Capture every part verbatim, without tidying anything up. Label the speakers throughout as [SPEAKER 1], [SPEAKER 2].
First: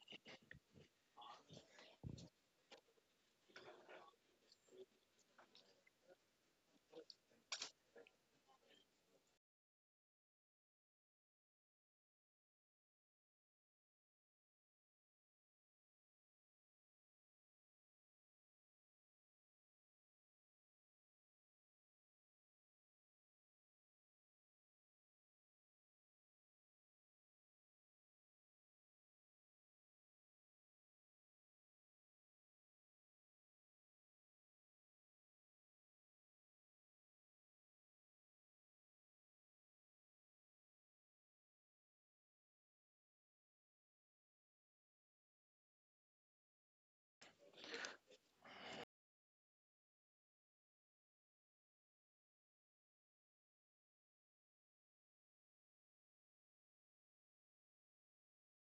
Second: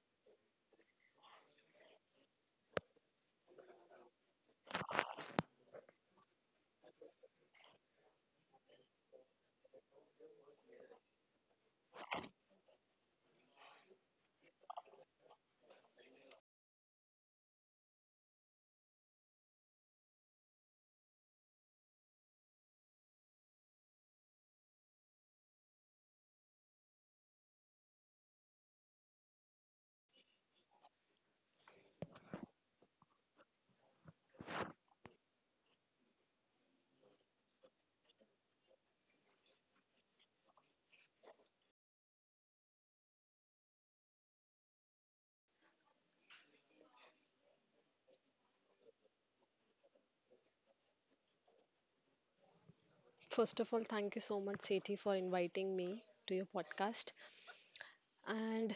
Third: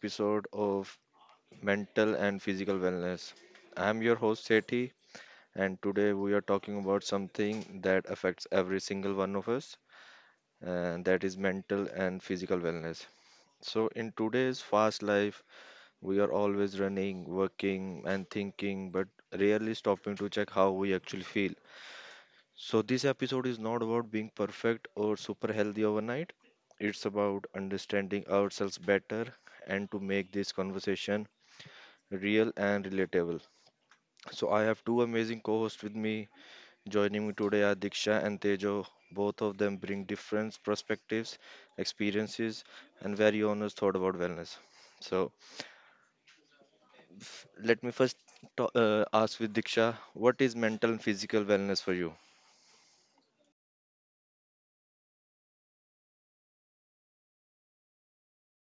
[SPEAKER 1] episode of Mental and Physical Wellness. I'm your host, Sethi, and today we are talking about something that affects every single one of us, and that is mental and physical wellness. So, in today's fast life, we are always running, working, and thinking, but rarely stopping to check how we actually feel. So, this episode is not about being perfect or super healthy overnight. It's about understanding ourselves better and to make this conversation real and relatable. So, I have two amazing co hosts with me. Joining me today are Diksha and Tejo. Both of them bring different perspectives, experiences, and very honest thought about wellness. So, f- let me first ta- uh, ask with Diksha, what is mental and physical wellness for you?
[SPEAKER 2] First of all, thank you so much, Sethi, for inviting me to your podcast. And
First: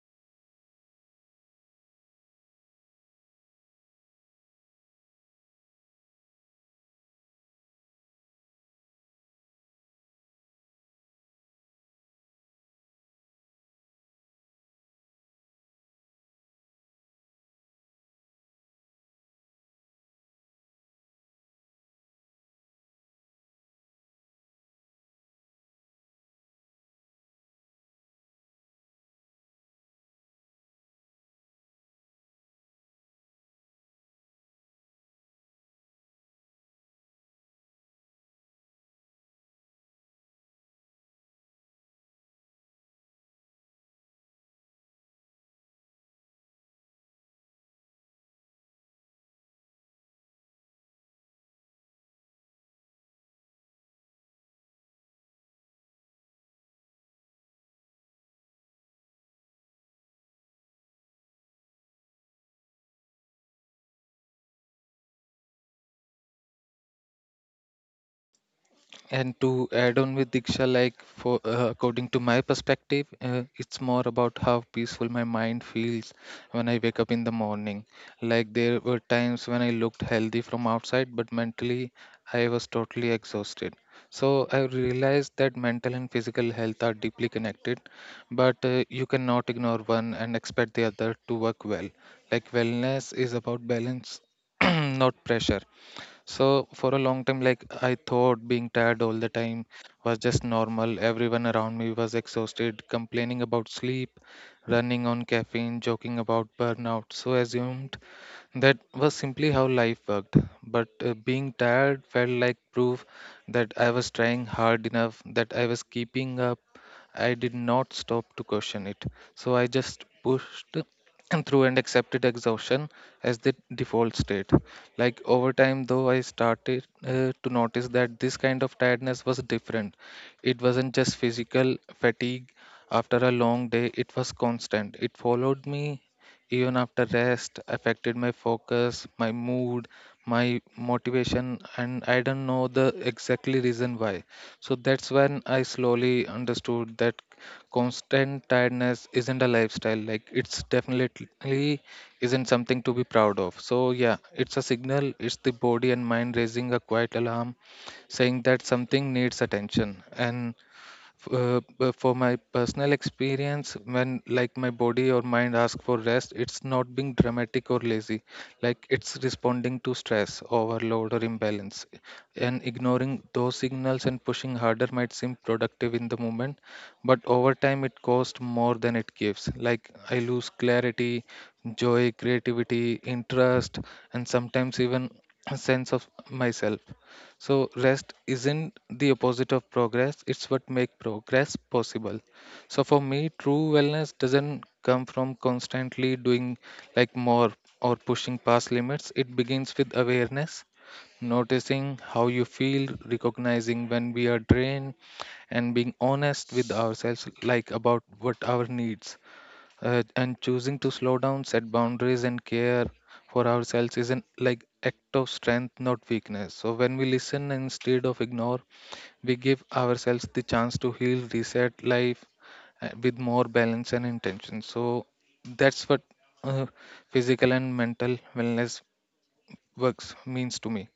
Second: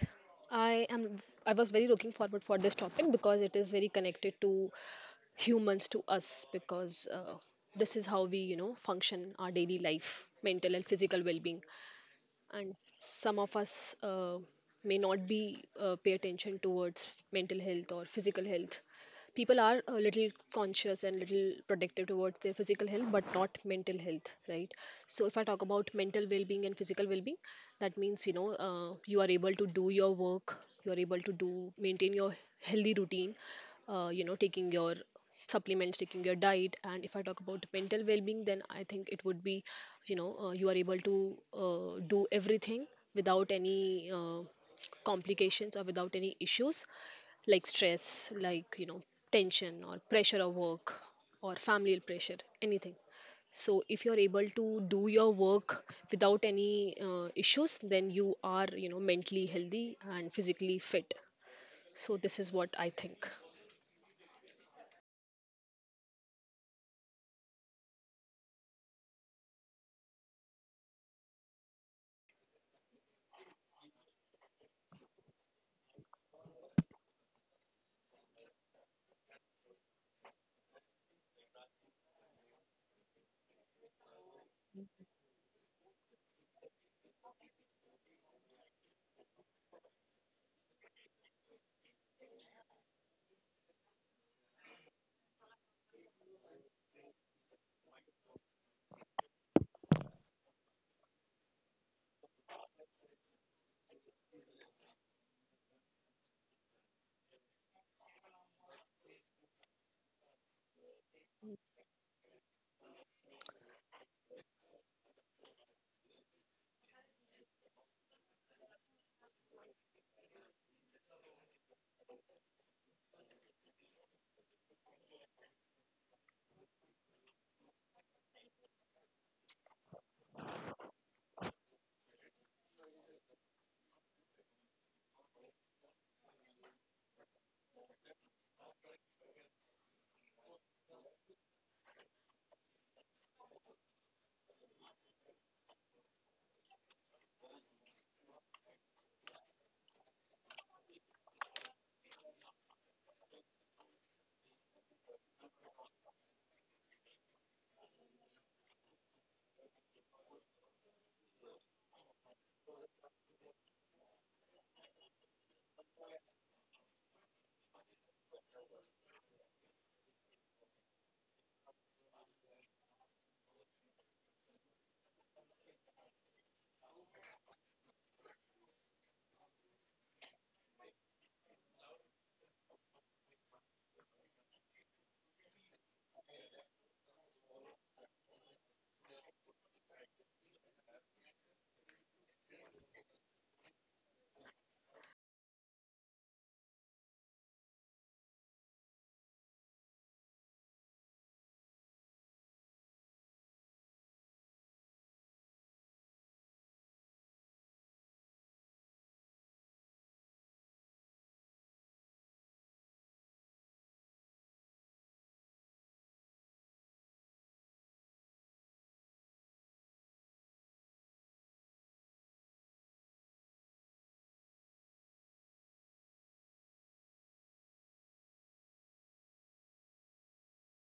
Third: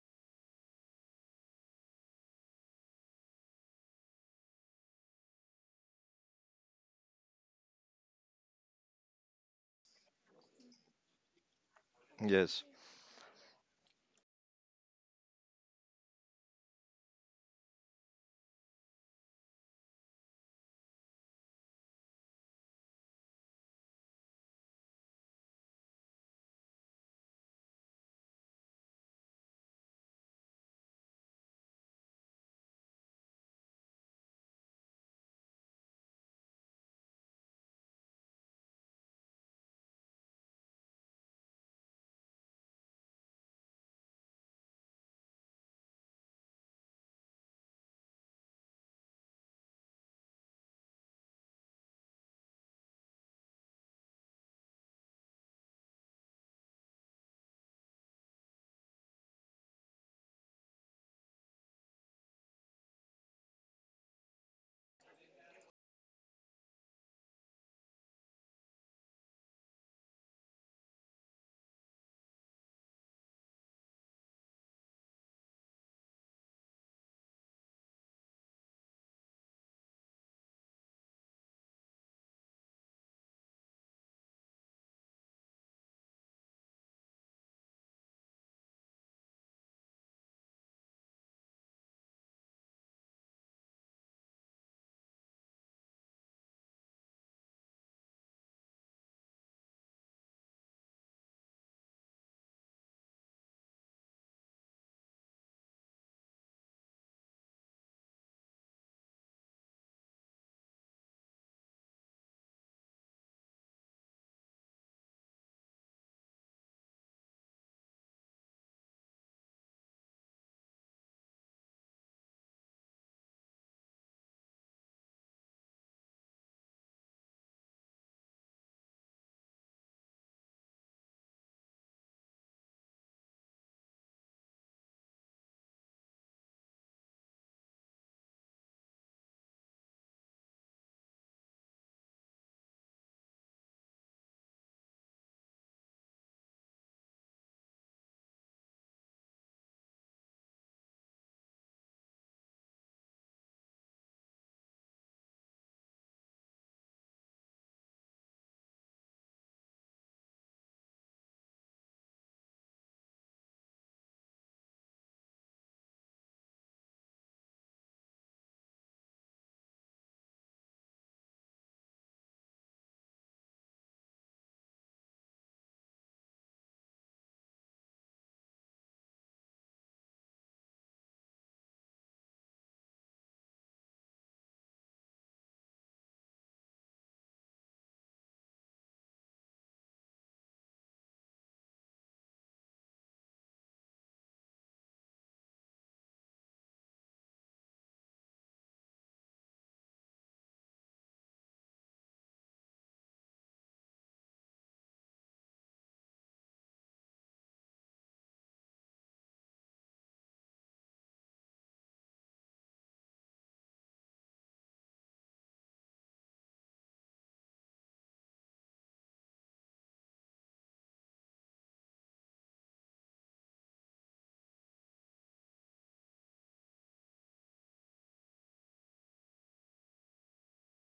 [SPEAKER 2] I am I was very looking forward for this topic because it is very connected to humans to us because uh, this is how we you know function our daily life, mental and physical well-being.
[SPEAKER 1] Yes.
[SPEAKER 2] And some of us uh, may not be uh, pay attention towards mental health or physical health. People are a little conscious and little protective towards their physical health but not mental health, right? So if I talk about mental well-being and physical well-being, that means you know uh, you are able to do your work, you are able to do maintain your healthy routine, uh, you know taking your supplements, taking your diet. And if I talk about mental well-being, then I think it would be, you know uh, you are able to uh, do everything without any uh, complications or without any issues, like stress, like, you know tension or pressure of work or family pressure, anything. So if you're able to do your work without any uh, issues, then you are, you know mentally healthy and physically fit. So this is what I think.
[SPEAKER 3] And to add on with Diksha, like for uh, according to my perspective, uh, it's more about how peaceful my mind feels when I wake up in the morning. Like there were times when I looked healthy from outside, but mentally I was totally exhausted. So I realized that mental and physical health are deeply connected, but uh, you cannot ignore one and expect the other to work well. Like wellness is about balance, not pressure. So for a long time, like I thought being tired all the time was just normal. Everyone around me was exhausted, complaining about sleep, running on caffeine, joking about burnout. So assumed that was simply how life worked. But uh, being tired felt like proof that I was trying hard enough, that I was keeping up. I did not stop to question it. So I just pushed and through and accepted exhaustion as the default state. Like over time, though, I started uh, to notice that this kind of tiredness was different. It wasn't just physical fatigue after a long day, it was constant. It followed me even after rest, affected my focus, my mood, my motivation, and I don't know the exactly reason why. So that's when I slowly understood that constant tiredness isn't a lifestyle, like it's definitely isn't something to be proud of. So, yeah, it's a signal, it's the body and mind raising a quiet alarm saying that something needs attention. And F- uh, b- for my personal experience, when like my body or mind ask for rest, it's not being dramatic or lazy, like it's responding to stress overload or imbalance, and ignoring those signals and pushing harder might seem productive in the moment, but over time it costs more than it gives, like I lose clarity, joy, creativity, interest, and sometimes even a sense of myself. So rest isn't the opposite of progress, it's what makes progress possible. So for me, true wellness doesn't come from constantly doing like more or pushing past limits. It begins with awareness, noticing how you feel, recognizing when we are drained, and being honest with ourselves like about what our needs uh, and choosing to slow down, set boundaries, and care for ourselves is an like act of strength, not weakness. So when we listen instead of ignore, we give ourselves the chance to heal, reset life, uh, with more balance and intention. So that's what uh, physical and mental wellness works means to me.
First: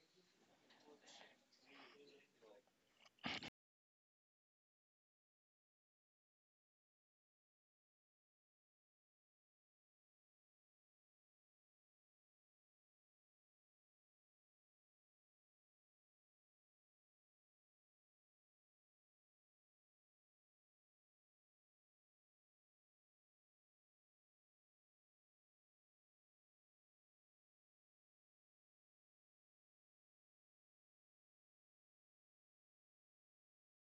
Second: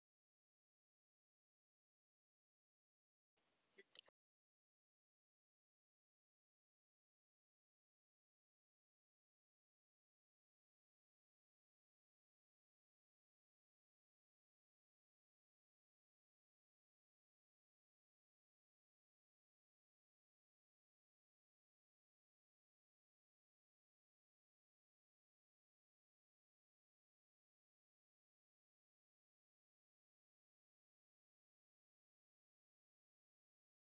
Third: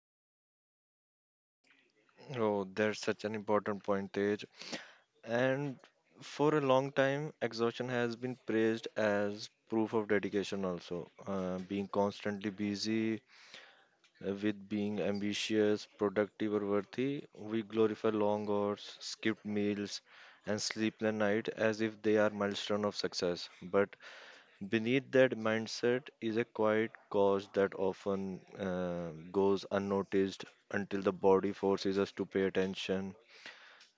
[SPEAKER 1] Oh, that's such an important point, Tej. And for a long time, exhaustion has been praised as proof of dedication, also. Uh, being constantly busy uh, with being ambitious, productive, or worthy, we glorify long hours, skipped meals, and sleepless nights as if they are milestone of success. But beneath that mindset is a quiet cause that often uh, goes unnoticed until the body forces us to pay attention.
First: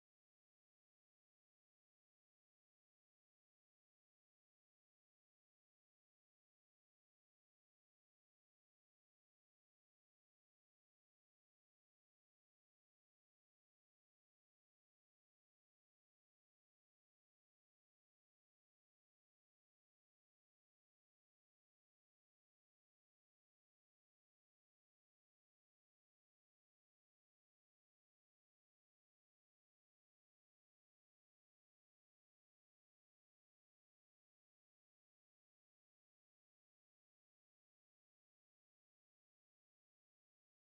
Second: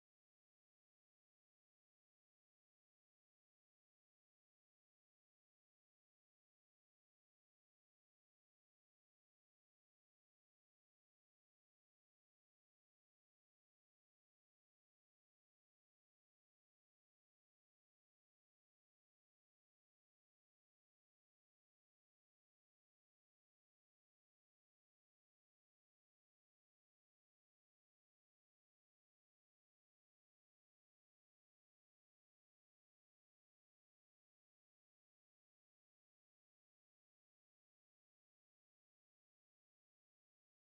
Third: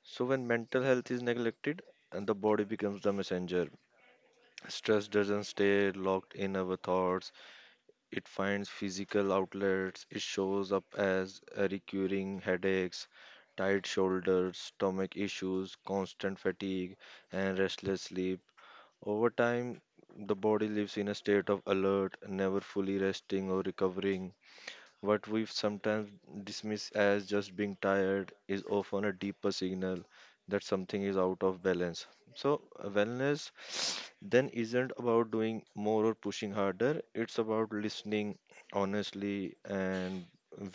[SPEAKER 1] So when mental health is neglected and the body becomes the messenger, stress doesn't stay locked in our thoughts. It finds physical outlets. It shows up as a recurring headaches, tight shoulders, stomach issues, constant fatigue, and restless sleep. Over time, the body lives in a state of alert, never fully resting or recovering. What we sometimes dismiss as just being tired is often a deeper signal that something is out of balance. So, uh, wellness then isn't about doing more or pushing harder, it's about listening honestly and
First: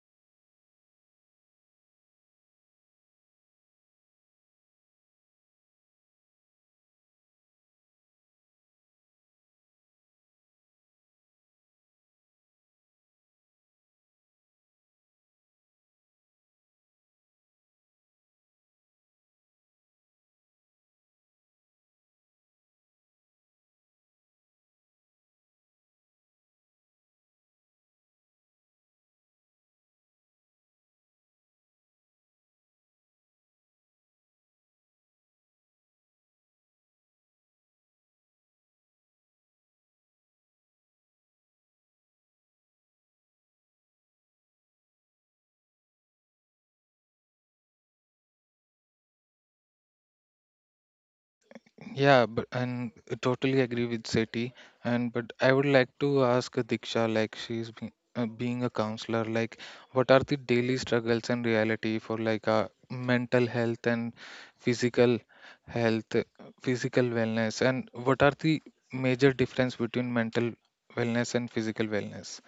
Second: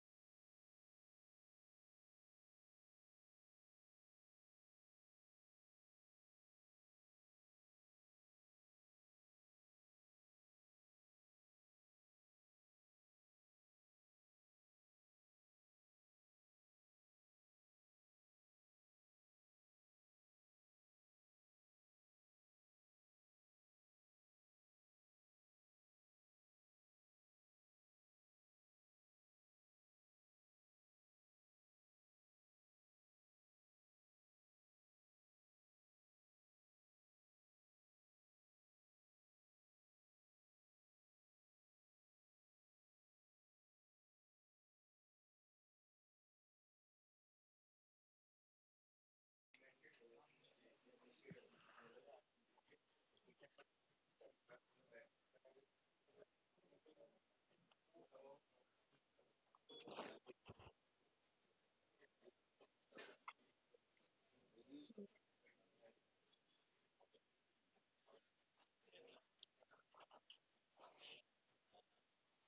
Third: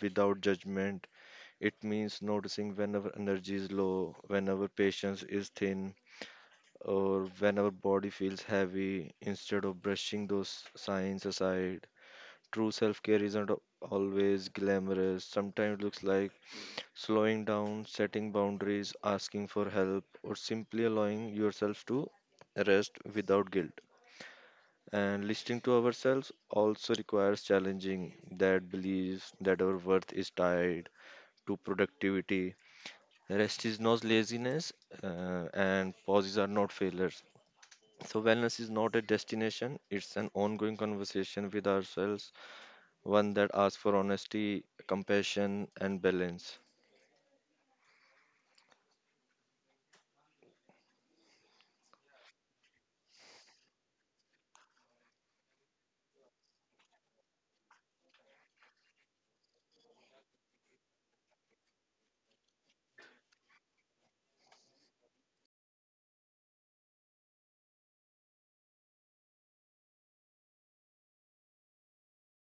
[SPEAKER 1] without judgment. It means noticing whenever energy is low, whenever patience is thin, or whenever body feels heavy instead of brushing those signs aside. True self care isn't always glamorous. Sometimes it looks like slowing down, setting boundaries, asking for help, or simply allowing yourself to rest without guilt. And listening to ourselves also requires challenging that belief that our worth is tied to productivity. Rest is not laziness, uh, and pauses are not failures. So, wellness is not a destination, it's an ongoing conversation with ourselves, one that asks for honesty, compassion, and balance.
[SPEAKER 3] Yeah, but and I totally agree with Seti. And but I would like to ask Diksha, like she's has uh, being a counselor, like what are the daily struggles and reality for like uh, mental health and physical health, uh, physical wellness, and what are the major difference between mental wellness and physical wellness?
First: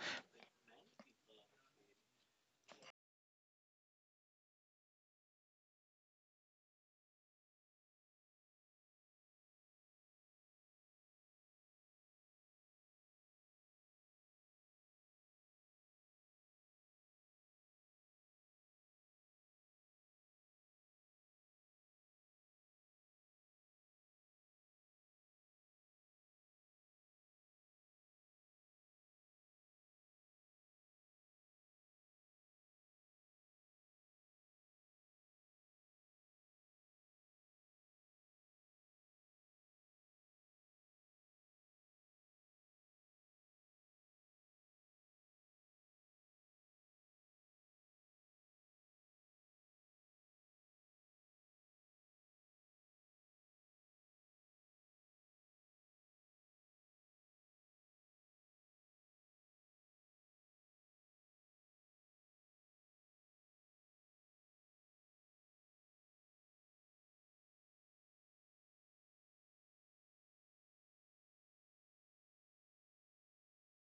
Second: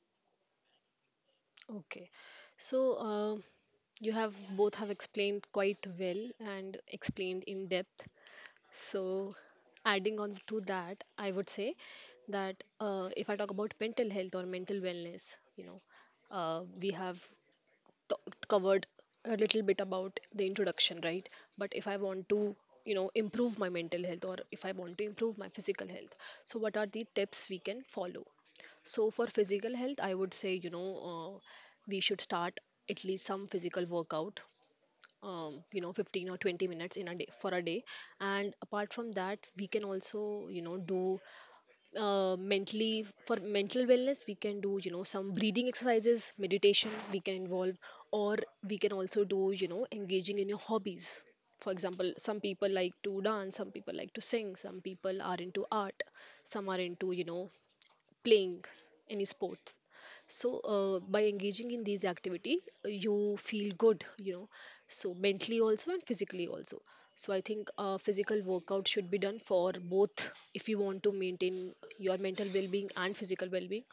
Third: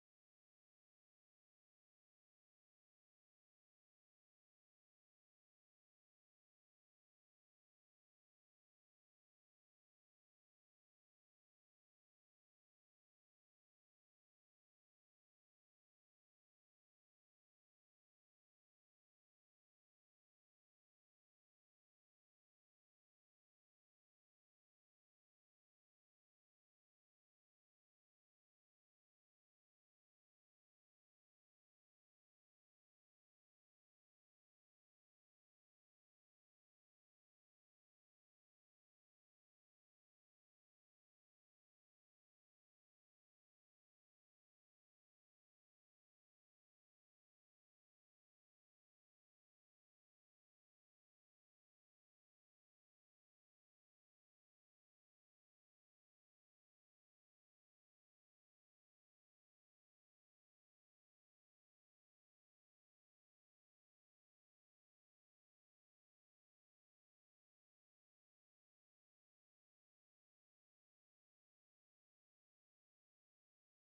[SPEAKER 2] Okay. So uh, you have both have explained quite well and explained in depth. So, adding on to that, I would say that, uh, if I talk about mental health or mental wellness, you know, uh, we have talked covered a little bit about the introduction, right? But if I want to, you know improve my mental health, or if I want to improve my physical health, so what are the tips we can follow? So for physical health, I would say, you know uh, we should start at least some physical workout, um, you know fifteen or twenty minutes in a day for a day. And apart from that, we can also, you know do uh, mentally, for mental wellness, we can do, you know some breathing exercises, meditation, we can involve. Or we can also do, you know engaging in your hobbies. For example, some people like to dance, some people like to sing, some people are into art, some are into, you know playing any sports. So uh, by engaging in these activity, uh, you feel good, you know so mentally also and physically also. So I think uh, physical workout should be done for both if you want to maintain your mental well being and physical well being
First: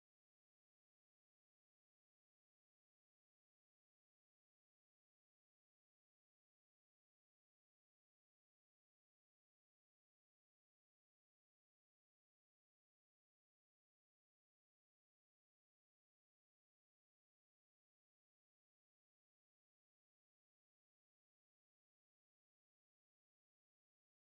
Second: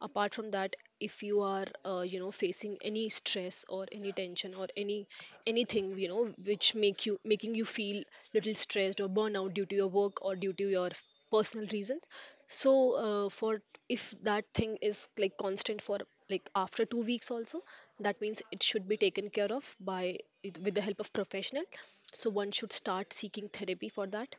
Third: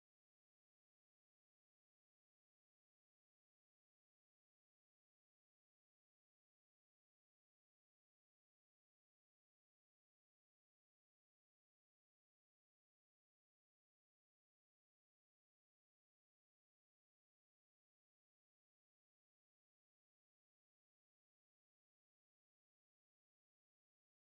[SPEAKER 2] apart from that, if you are, uh, you know facing any stress or any tension or any anything, you know which make you making you feel little stressed or burnout due to your work or due to your personal reasons. So uh, for if that thing is like constant for like after two weeks also, that means it should be taken care of by with the help of professional. So one should start seeking therapy for that,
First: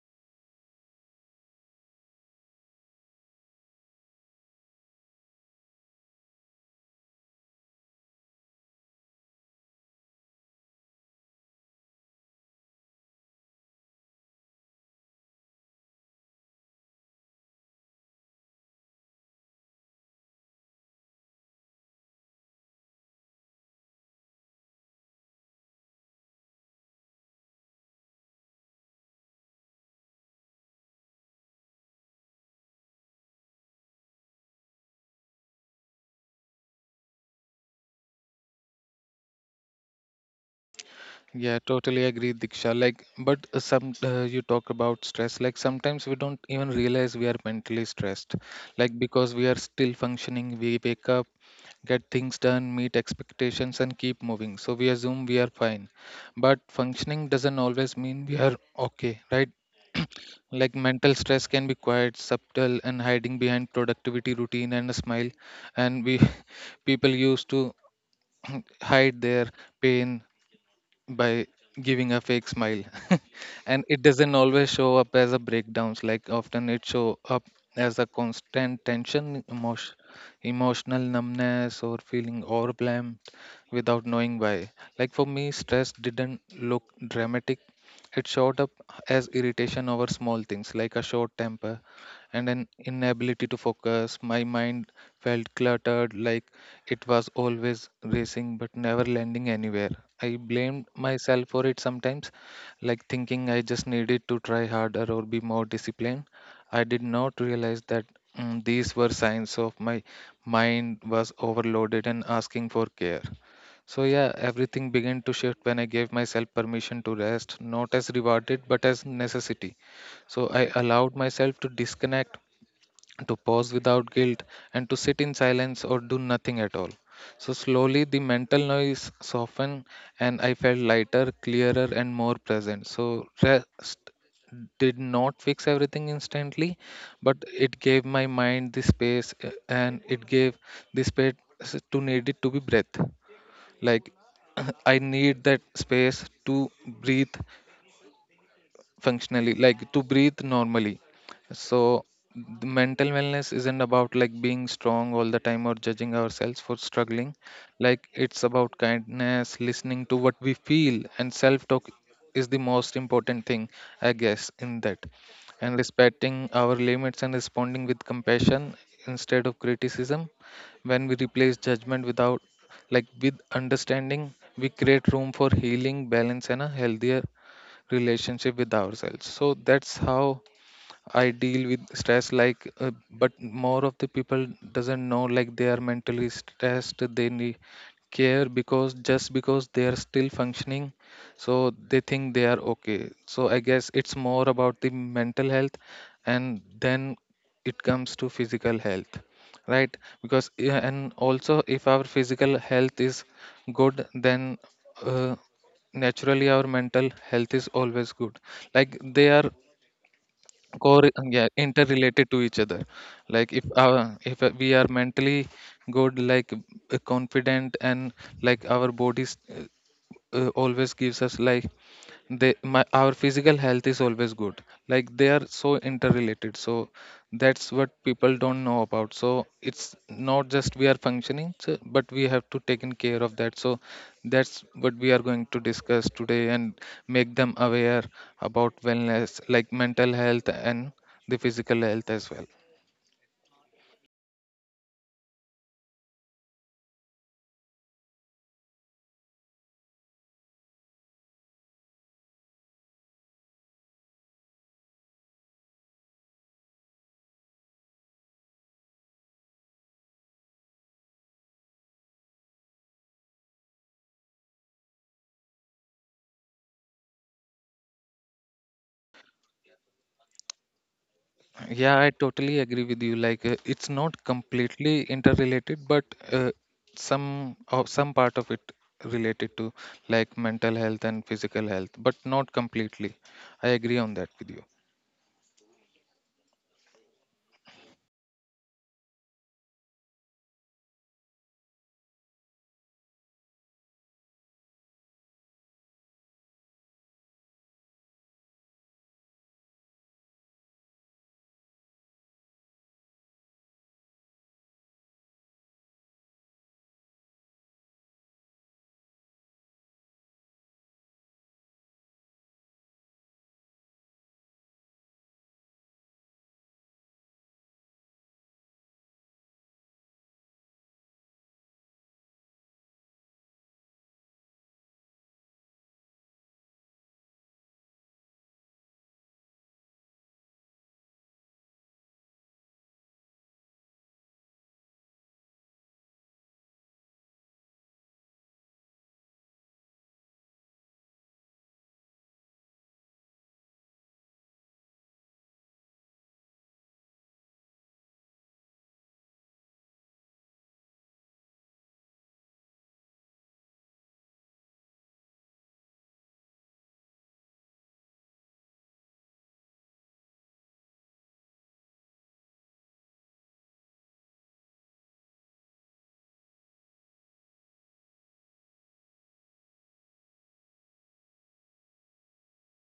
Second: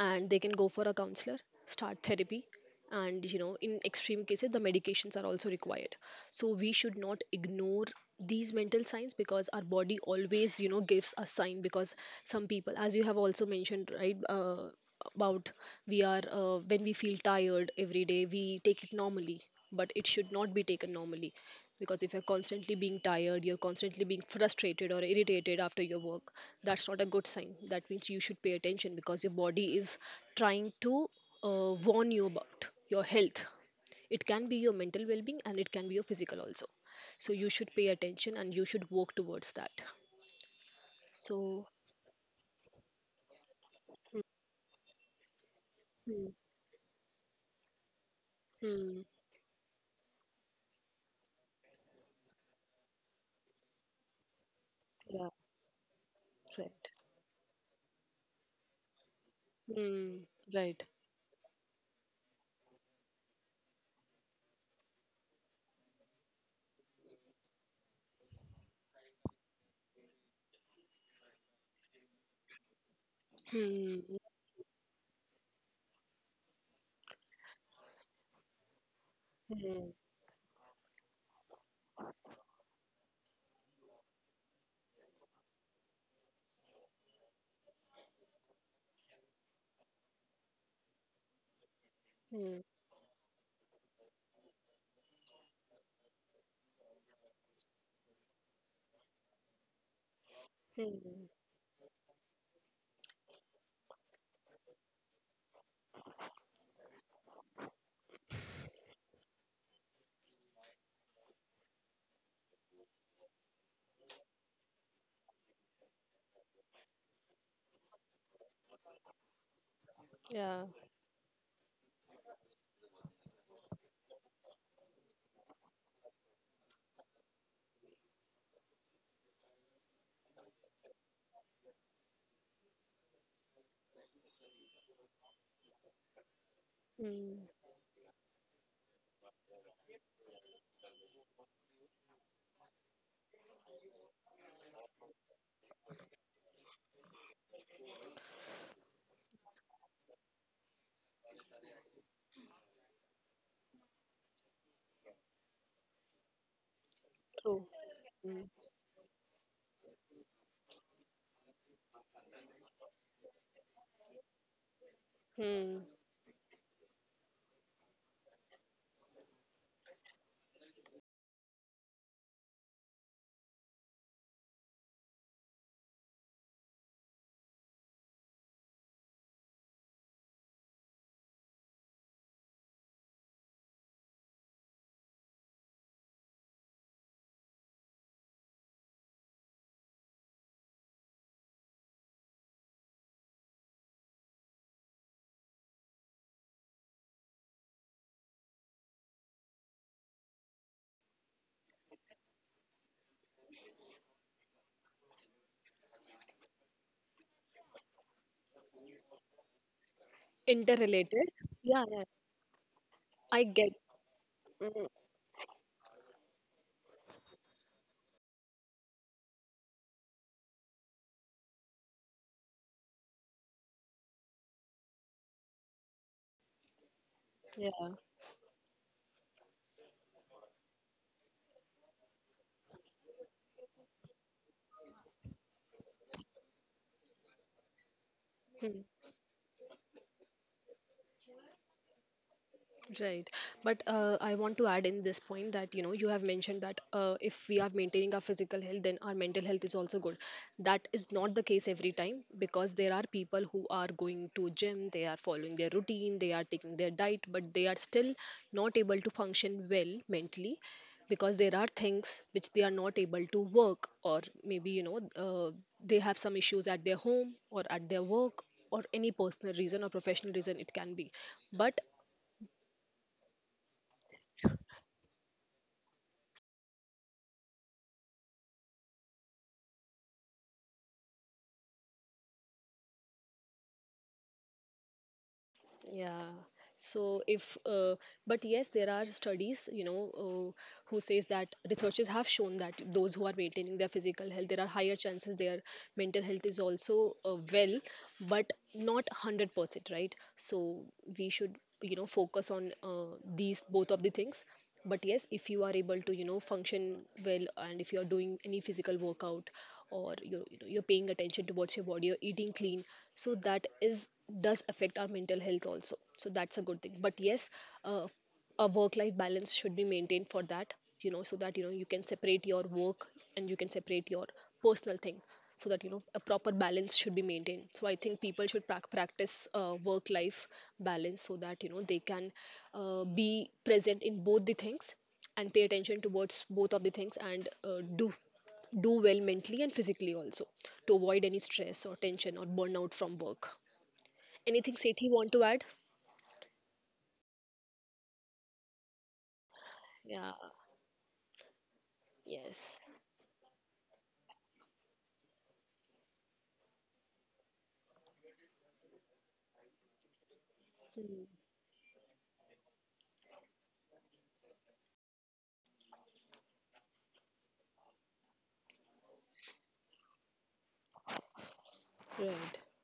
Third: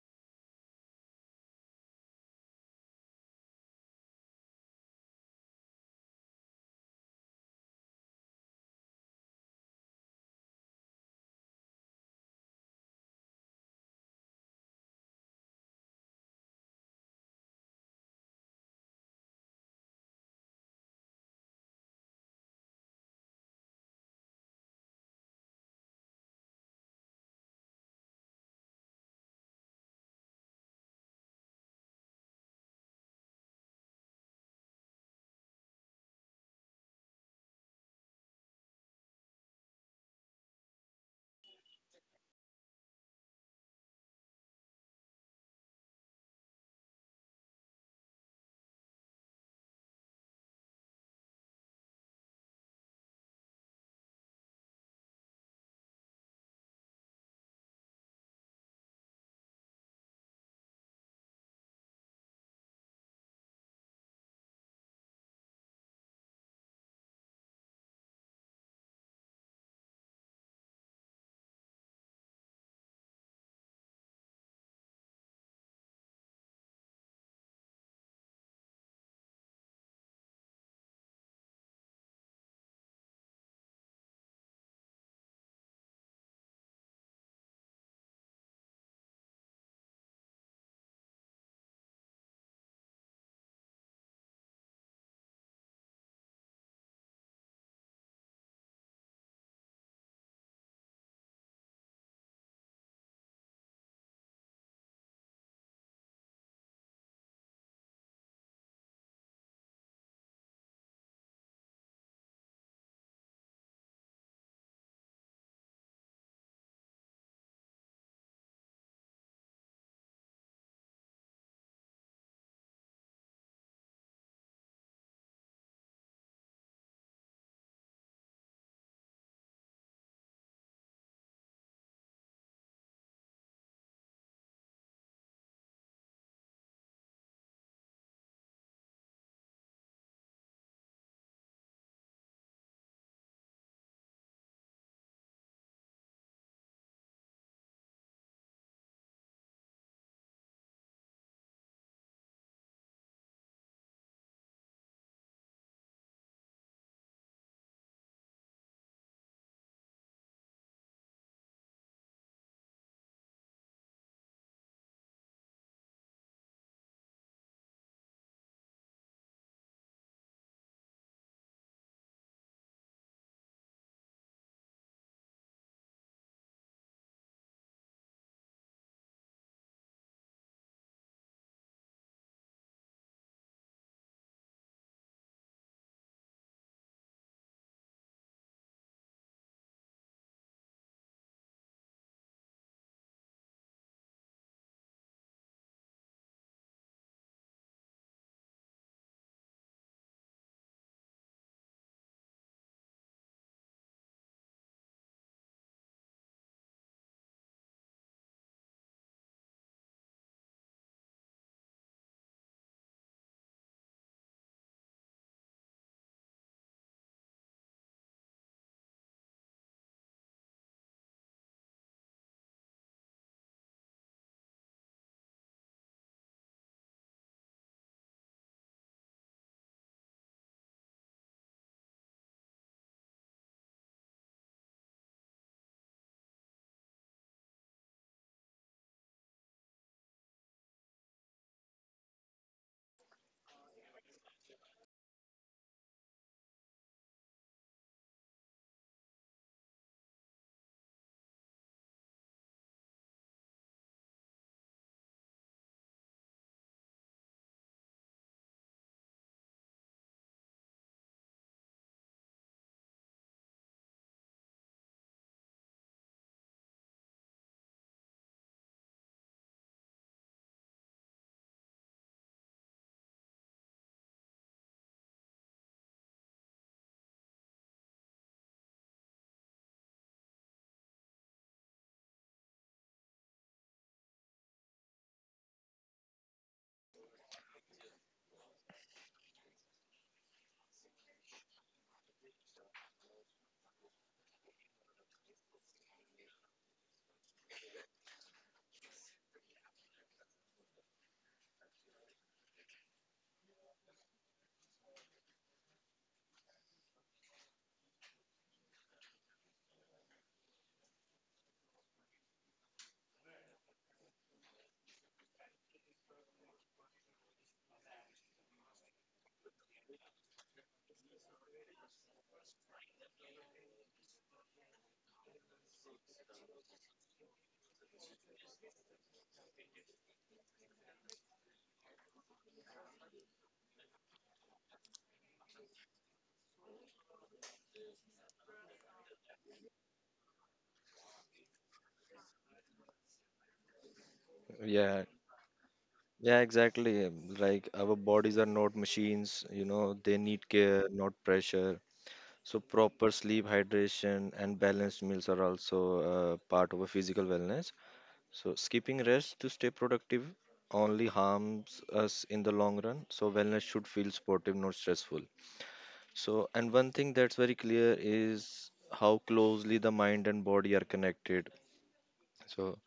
[SPEAKER 2] and they can go for a counselor, start therapy. And, you know in extreme cases, the medications are also required. So we should not ignore these mental signs, because our body always, you know gives a sign. Because some people, as you have also mentioned, right, uh, about, we are uh, when we feel tired every day, we take it normally. But it should not be taken normally, because if you're constantly being tired, you're constantly being frustrated or irritated after your work, that's not a good sign. That means you should pay attention, because your body is trying to uh, warn you about your health. It can be your mental well being and it can be your physical also. So you should pay attention and you should work towards that.
[SPEAKER 3] Yeah,
[SPEAKER 2] So,
[SPEAKER 3] totally agree, Diksha. Like, but uh, some uh, you talk about stress. Like, sometimes we
[SPEAKER 2] hmm.
[SPEAKER 3] don't even realize we are mentally stressed. Like,
[SPEAKER 2] Hmm.
[SPEAKER 3] because we are still functioning, we wake up, get things done, meet expectations, and keep moving. So we assume
[SPEAKER 2] Yeah,
[SPEAKER 3] we are fine. But
[SPEAKER 2] right.
[SPEAKER 3] functioning doesn't always mean we are okay, right?
[SPEAKER 2] Hmm,
[SPEAKER 3] Like,
[SPEAKER 2] right.
[SPEAKER 3] mental stress can be quiet, subtle, and hiding behind productivity routine and a smile. And we people used to hide their pain by giving a fake smile and
[SPEAKER 2] Hmm.
[SPEAKER 3] it doesn't always show up as a breakdowns, like often it show up as a constant tension
[SPEAKER 2] Hmm.
[SPEAKER 3] emotion, emotional numbness, or feeling overwhelmed without knowing why. Like for me, stress didn't look dramatic, it showed up as irritation over small things, like a short temper and
[SPEAKER 2] Hmm.
[SPEAKER 3] an inability to focus. My mind felt cluttered, like it was always racing but never landing anywhere. I blamed
[SPEAKER 2] Hmm.
[SPEAKER 3] myself for it sometimes, like thinking I just needed to try harder or be more disciplined. I did not realize that mm, these were signs of my mind was overloaded and asking for care. So, yeah, everything began to shift when I gave myself permission to rest, not as rewarded but as necessity. So,
[SPEAKER 2] Yeah.
[SPEAKER 3] I allowed myself to disconnect, to pause without guilt, and to sit in silence or do nothing at all. So slowly the mental noise softened and I felt lighter, clearer, and more present. So rest did not fix everything instantly, but
[SPEAKER 2] Hmm.
[SPEAKER 3] it gave my mind the space uh, and it gave the space to need it to be breath. Like I need that space to breathe functionally, like to breathe normally. So the mental wellness isn't about like being strong all the time or judging ourselves for struggling,
[SPEAKER 2] True.
[SPEAKER 3] like
[SPEAKER 2] Hmm.
[SPEAKER 3] it's about kindness, listening to what we feel, and self talk is the most important thing I guess in that, and
[SPEAKER 2] Hmm.
[SPEAKER 3] respecting our limits and responding with compassion instead of criticism. When we replace judgment without like with understanding, we create room for healing, balance, and a healthier relationship with ourselves. So that's how I deal with stress, like uh, but more of the people doesn't know like they are mentally stressed, they need care, because just because they are still functioning, so they think they are okay. So I guess it's more about the mental health, and then it comes to physical health, right? Because yeah, and also if our physical health is good then uh, naturally our mental health is always good, like they are core,
[SPEAKER 2] Interrelated.
[SPEAKER 3] yeah,
[SPEAKER 2] Yeah, yeah.
[SPEAKER 3] interrelated to each other.
[SPEAKER 2] I
[SPEAKER 3] Like if
[SPEAKER 2] get.
[SPEAKER 3] our if we
[SPEAKER 2] Mm,
[SPEAKER 3] are mentally good, like uh, confident and like our bodies uh, uh, always gives us like they my our physical health is always good, like they are so interrelated. So that's what
[SPEAKER 2] yeah.
[SPEAKER 3] people don't know about, so it's not just we are functioning so, but we have to take in care of that. So that's what we are going to discuss today and make them aware about wellness, like mental health and the physical health as well.
[SPEAKER 2] Right. But uh, I want to add in this point that, you know, you have mentioned that, uh, if we are maintaining our physical health, then our mental health is also good. That is not the case every time, because there are people who are going to gym, they are following their routine, they are taking their diet, but they are still not able to function well mentally, because there are things which they are not able to work, or maybe, you know uh, they have some issues at their home or at their work, or any personal reason or professional reason it can be. But,
[SPEAKER 3] Yeah, I totally agree with you. Like, uh, it's not completely interrelated, but uh, some or some part of it related to like mental health and physical health, but not completely. I agree on that with you.
[SPEAKER 2] yeah. So if, uh, but yes, there are studies, you know, uh, who says that, researchers have shown that those who are maintaining their physical health, there are higher chances their mental health is also uh, well, but not one hundred percent, right? So we should, you know, focus on uh, these, both of the things. But yes, if you are able to, you know, function well, and if you are doing any physical workout, or you're, you know, you're paying attention towards your body, you're eating clean, so that is does affect our mental health also, so that's a good thing. But yes, uh, a work life balance should be maintained for that, you know, so that, you know, you can separate your work and you can separate your personal thing, so that, you know, a proper balance should be maintained. So I think people should prac practice uh, work life balance, so that, you know, they can uh, be present in both the things and pay attention towards both of the things and uh, do do well mentally and physically also, to avoid any stress or tension or burnout from work. Anything
[SPEAKER 1] Yeah,
[SPEAKER 2] Sethi want to add?
[SPEAKER 1] yeah, exactly. um, Like our bodies are not machines, you know, they
[SPEAKER 2] Yeah.
[SPEAKER 1] need care, not pressure. So,
[SPEAKER 2] Yes.
[SPEAKER 1] proper sleep, hydration, and balanced meals are also uh, part of a physical wellness. So, skipping rest to stay productive only
[SPEAKER 2] Hmm.
[SPEAKER 1] harms us in the long run. So, wellness should feel supportive, not stressful. So, and one thing that's very clear is how closely the mind and body are connected.
[SPEAKER 2] Right.
[SPEAKER 1] So,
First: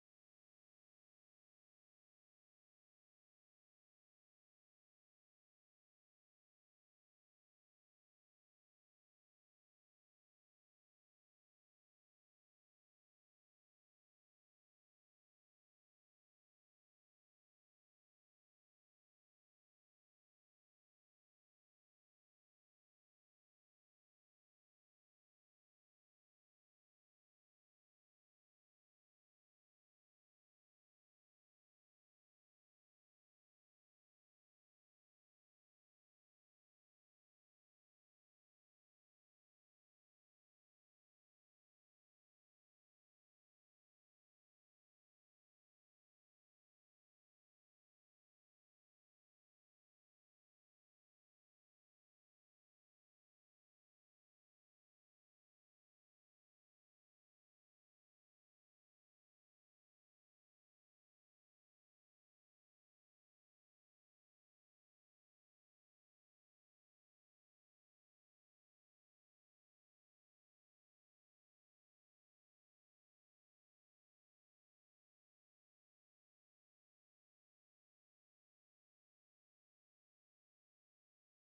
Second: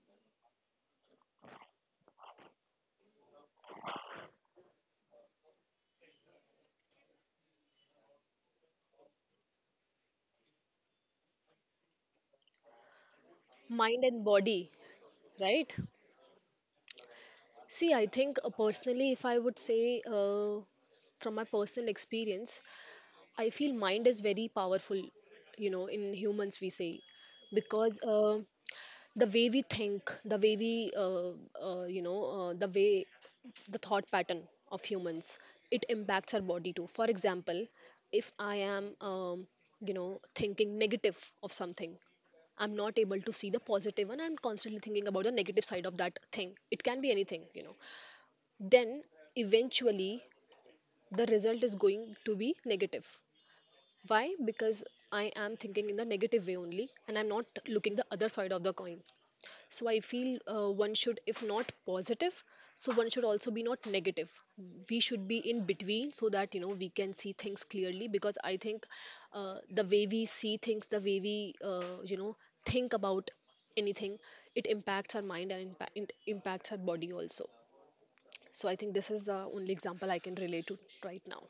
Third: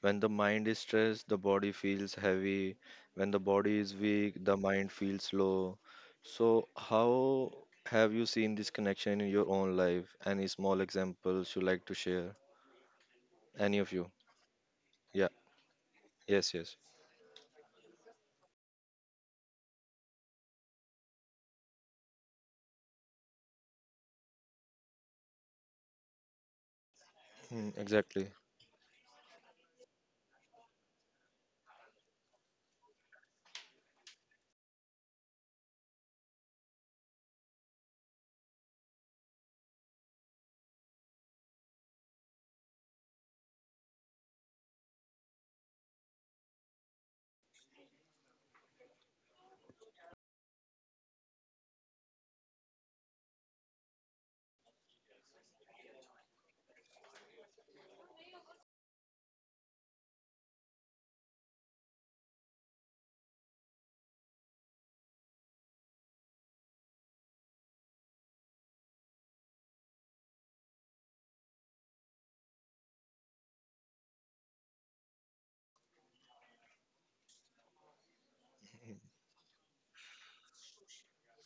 [SPEAKER 1] when the mind is stressed, the body feels heavy. When the body is weak, the mind feels low. So, how have you seen this connection in your own life? Any small examples you like to share? Any of
[SPEAKER 2] Mind
[SPEAKER 1] you?
[SPEAKER 2] and body,
[SPEAKER 1] Yeah.
[SPEAKER 2] right?
[SPEAKER 1] Yes, yes.
[SPEAKER 2] See, I think uh, personally, if I would say, uh, from my personal experience, I feel mind is very powerful, you know, in humans, we say,
[SPEAKER 1] Mm,
[SPEAKER 2] because
[SPEAKER 1] exactly.
[SPEAKER 2] uh, the way we think, the way we uh, uh, you know uh, the way the thought pattern of humans, it impacts our body too. For example, if I am, um, you know thinking negative of something, I'm not able to see the positive one. I'm constantly thinking about the negative side of that thing, it can be anything, you know. Then eventually the result is going to be negative. Why? Because I am thinking in the negative way only, and I'm not looking the other side of the coin. So I feel, uh, one should, if not positive, so one should also be not negative. We should be in between, so that, you know, we can see things clearly. Because I think, uh, the way we see things, the way we, uh, you know think about anything, it impacts our mind, and impa- it impacts our body also. So I think this is the only example I can relate to right now.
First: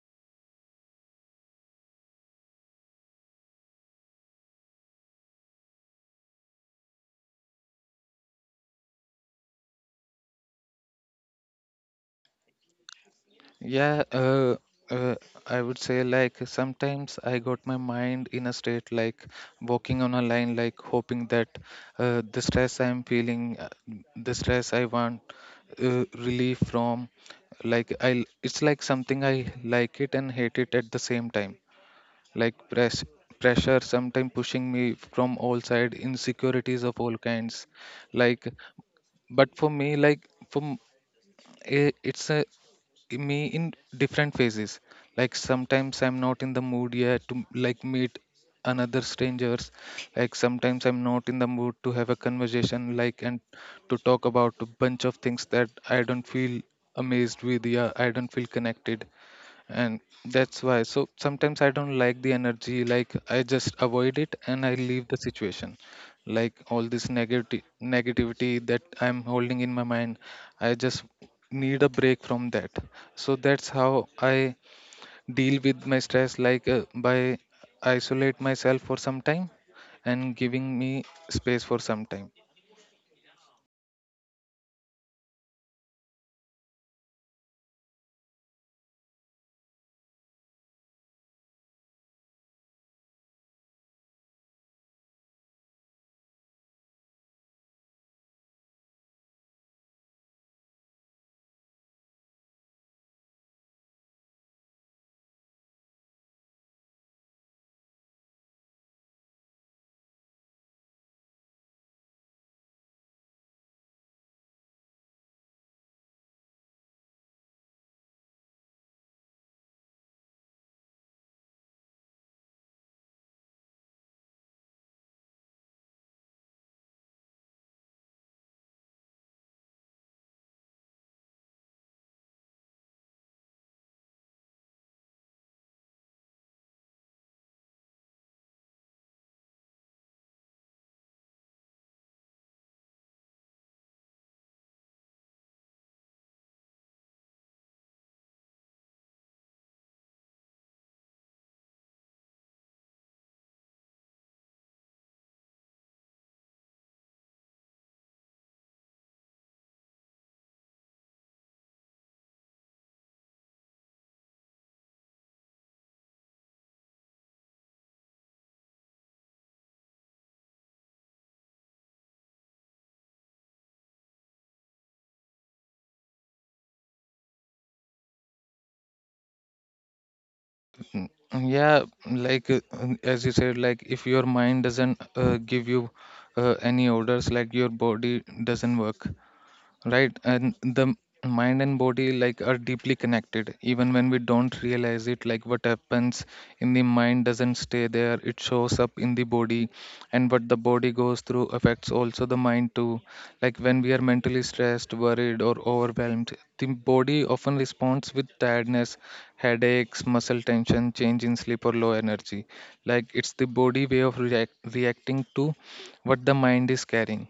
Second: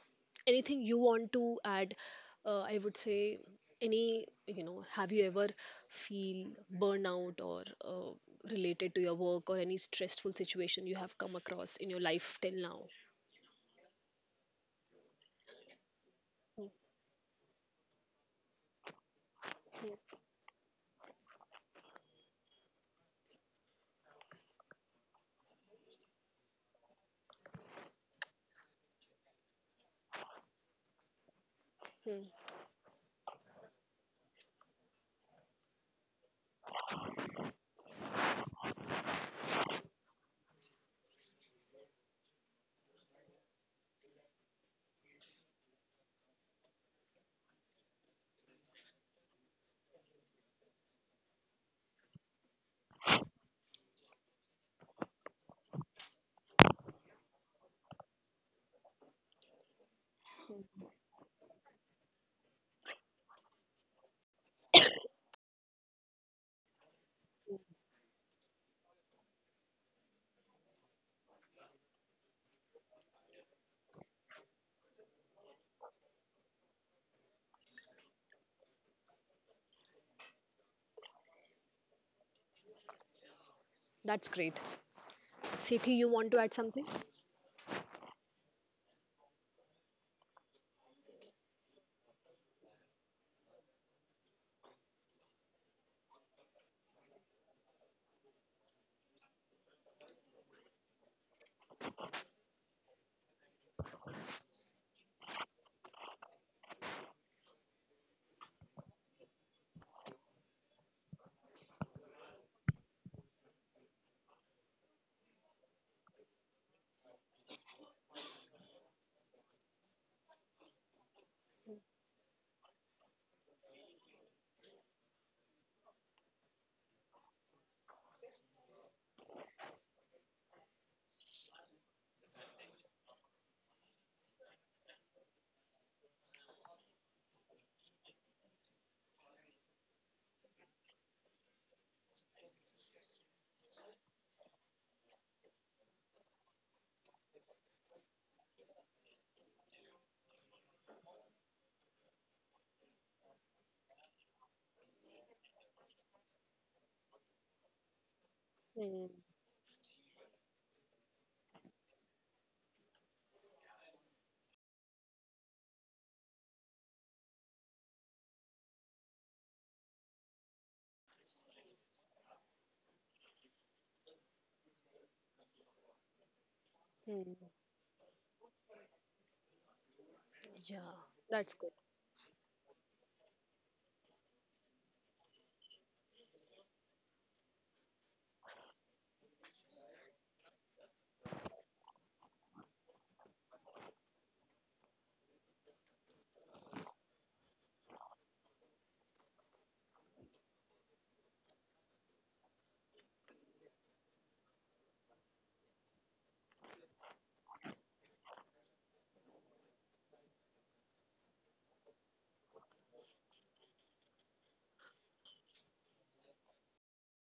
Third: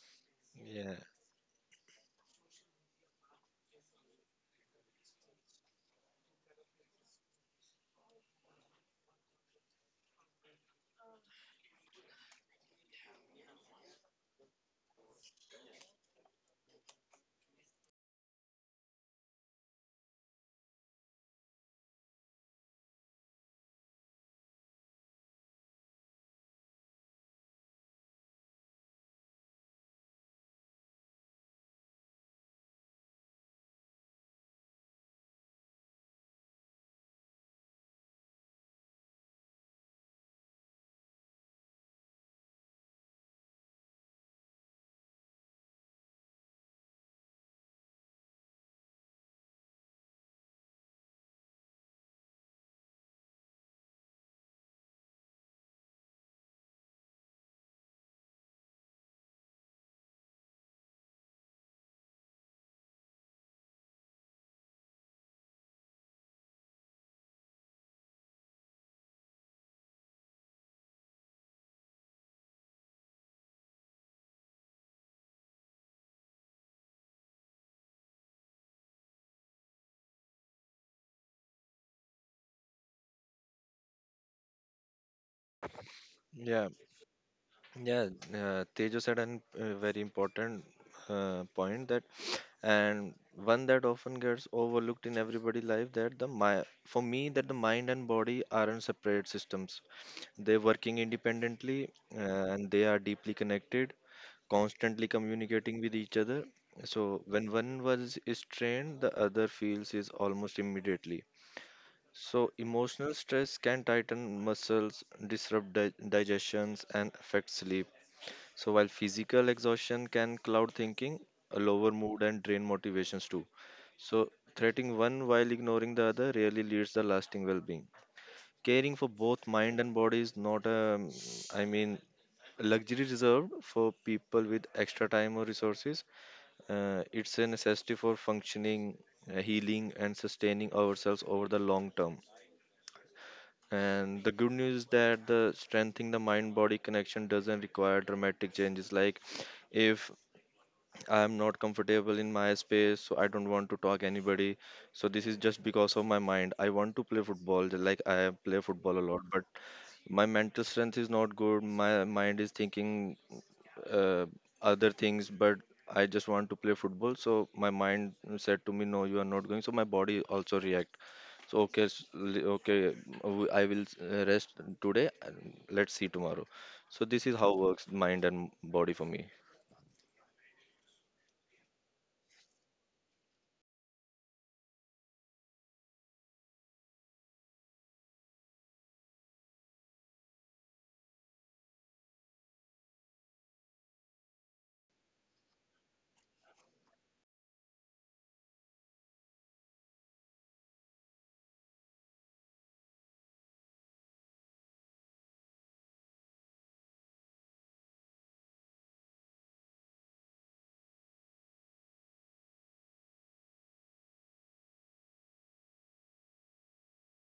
[SPEAKER 2] Anything you
[SPEAKER 1] Yeah.
[SPEAKER 2] want to add? Uh, I would say, any you know have you ever feel burnout, or uh, related to your work, or any stressful situation you have come across in your life till now?
[SPEAKER 3] Yeah, uh, uh, I would say like sometimes I got my mind in a state like walking
[SPEAKER 2] Mhm.
[SPEAKER 3] on a line, like hoping that uh, the stress I'm feeling, uh, the stress I want uh, relief from, like I, it's like something I like it and hate it at the same time.
[SPEAKER 2] Mhm.
[SPEAKER 3] Like press pressure, sometimes pushing me from all side, insecurities of all kinds. Like, but for me, like for m- i- it's a me in different phases, like sometimes I'm not in the mood yet to like meet another strangers, like sometimes I'm not in the mood to have a conversation like and to talk about a bunch of things that I don't feel amazed with, yeah, I don't feel connected, and that's why so sometimes I don't like the energy, like I just avoid it and I leave the situation, like all this negative negativity that I'm holding in my mind, I just need a break from that. So that's how I deal with my stress, like uh, by isolate myself for some time and giving me space for some time.
[SPEAKER 2] That's great. Sethi, you want to add
[SPEAKER 1] Yeah.
[SPEAKER 2] something?
[SPEAKER 1] Yeah. Uh, Tejo said an uh, very important uh, point that, and one that often gets overlooked in everybody life, that the my for me that the mind and body aren't separate systems. They're working independently, uh, and they are deeply connected, constantly communicating with each other. So when one was is strained, the other feels is almost immediately. So emotional stress can tighten muscles, disrupt di- digestions, and affect sleep. So while physical exhaustion can cloud thinking, a lower mood and drain motivations too. So threatening one while ignoring the other really leads the lasting well-being. Caring for both mind and body is not a, um, I mean, luxury reserved for people with extra time or resources. Uh, it's a necessity for functioning, uh, healing, and sustaining ourselves over the long term. And the good news is that the strengthening the mind body connection doesn't require dramatic changes. Like if I'm not comfortable in my space, so I don't want to talk anybody. So this is just because of my mind. I want to play football, like I play football a
[SPEAKER 2] Hmm.
[SPEAKER 1] lot, but my mental strength is not good, my mind is thinking uh, other things, but I just want to play football. So my mind said to me, no, you are not going. So my body also react. So okay, s- li- okay, w- I will uh, rest today and let's see tomorrow. So this is
[SPEAKER 2] Hmm.
[SPEAKER 1] how works mind and body for me.
[SPEAKER 2] Yeah,
[SPEAKER 3] Mm,
[SPEAKER 2] that's good.
[SPEAKER 3] yeah, like uh, um, as you said, like if your mind doesn't uh, give you uh, any orders, like your body doesn't work right. And the mind and body like are deeply connected even when we don't realize it, like what happens in the mind doesn't stay there, it shows up in the body, and what the body goes through affects also the mind too. Like when we are mentally stressed, worried, or overwhelmed, the body often responds with tiredness, headaches, muscle tension, change in sleep, or low energy. Like it's the body way of react- reacting to what the mind is carrying.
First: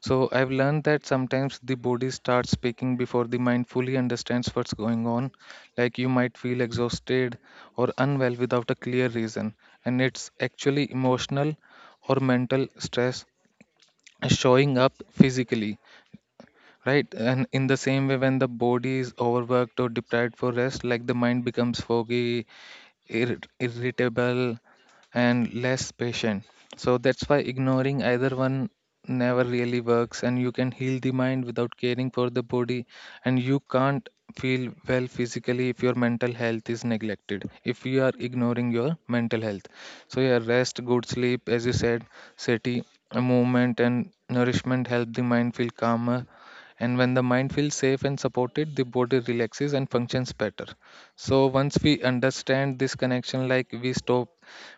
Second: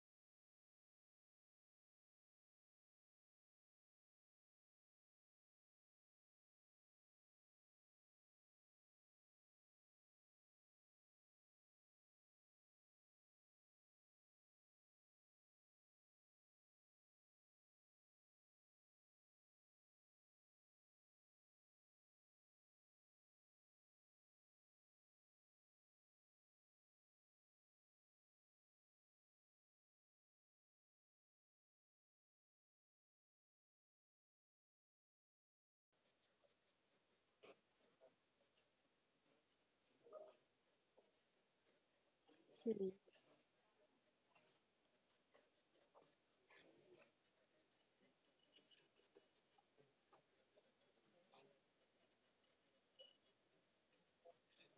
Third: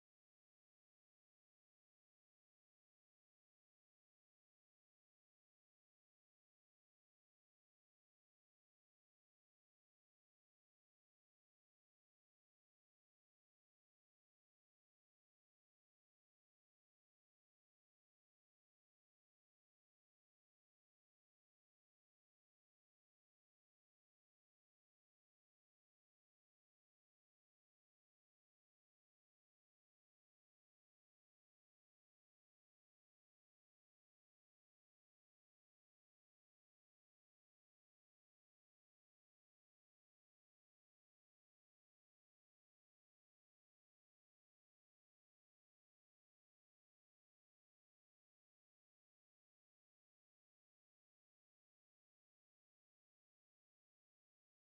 [SPEAKER 3] So I've learned that sometimes the body starts speaking before the mind fully understands what's going on. Like you might feel exhausted or unwell without a clear reason, and it's actually emotional or mental stress showing up physically, right? And in the same way, when the body is overworked or deprived for rest, like the mind becomes foggy, ir- irritable, and less patient. So that's why ignoring either one never really works, and you can heal the mind without caring for the body, and you can't feel well physically if your mental health is neglected, if you are ignoring your mental health. So yeah, rest, good sleep, as you said, Sati,
[SPEAKER 2] Hmm.
[SPEAKER 3] a movement and nourishment help the mind feel calmer, and when the mind feels safe and supported, the body relaxes and functions better. So once we understand this connection, like we stop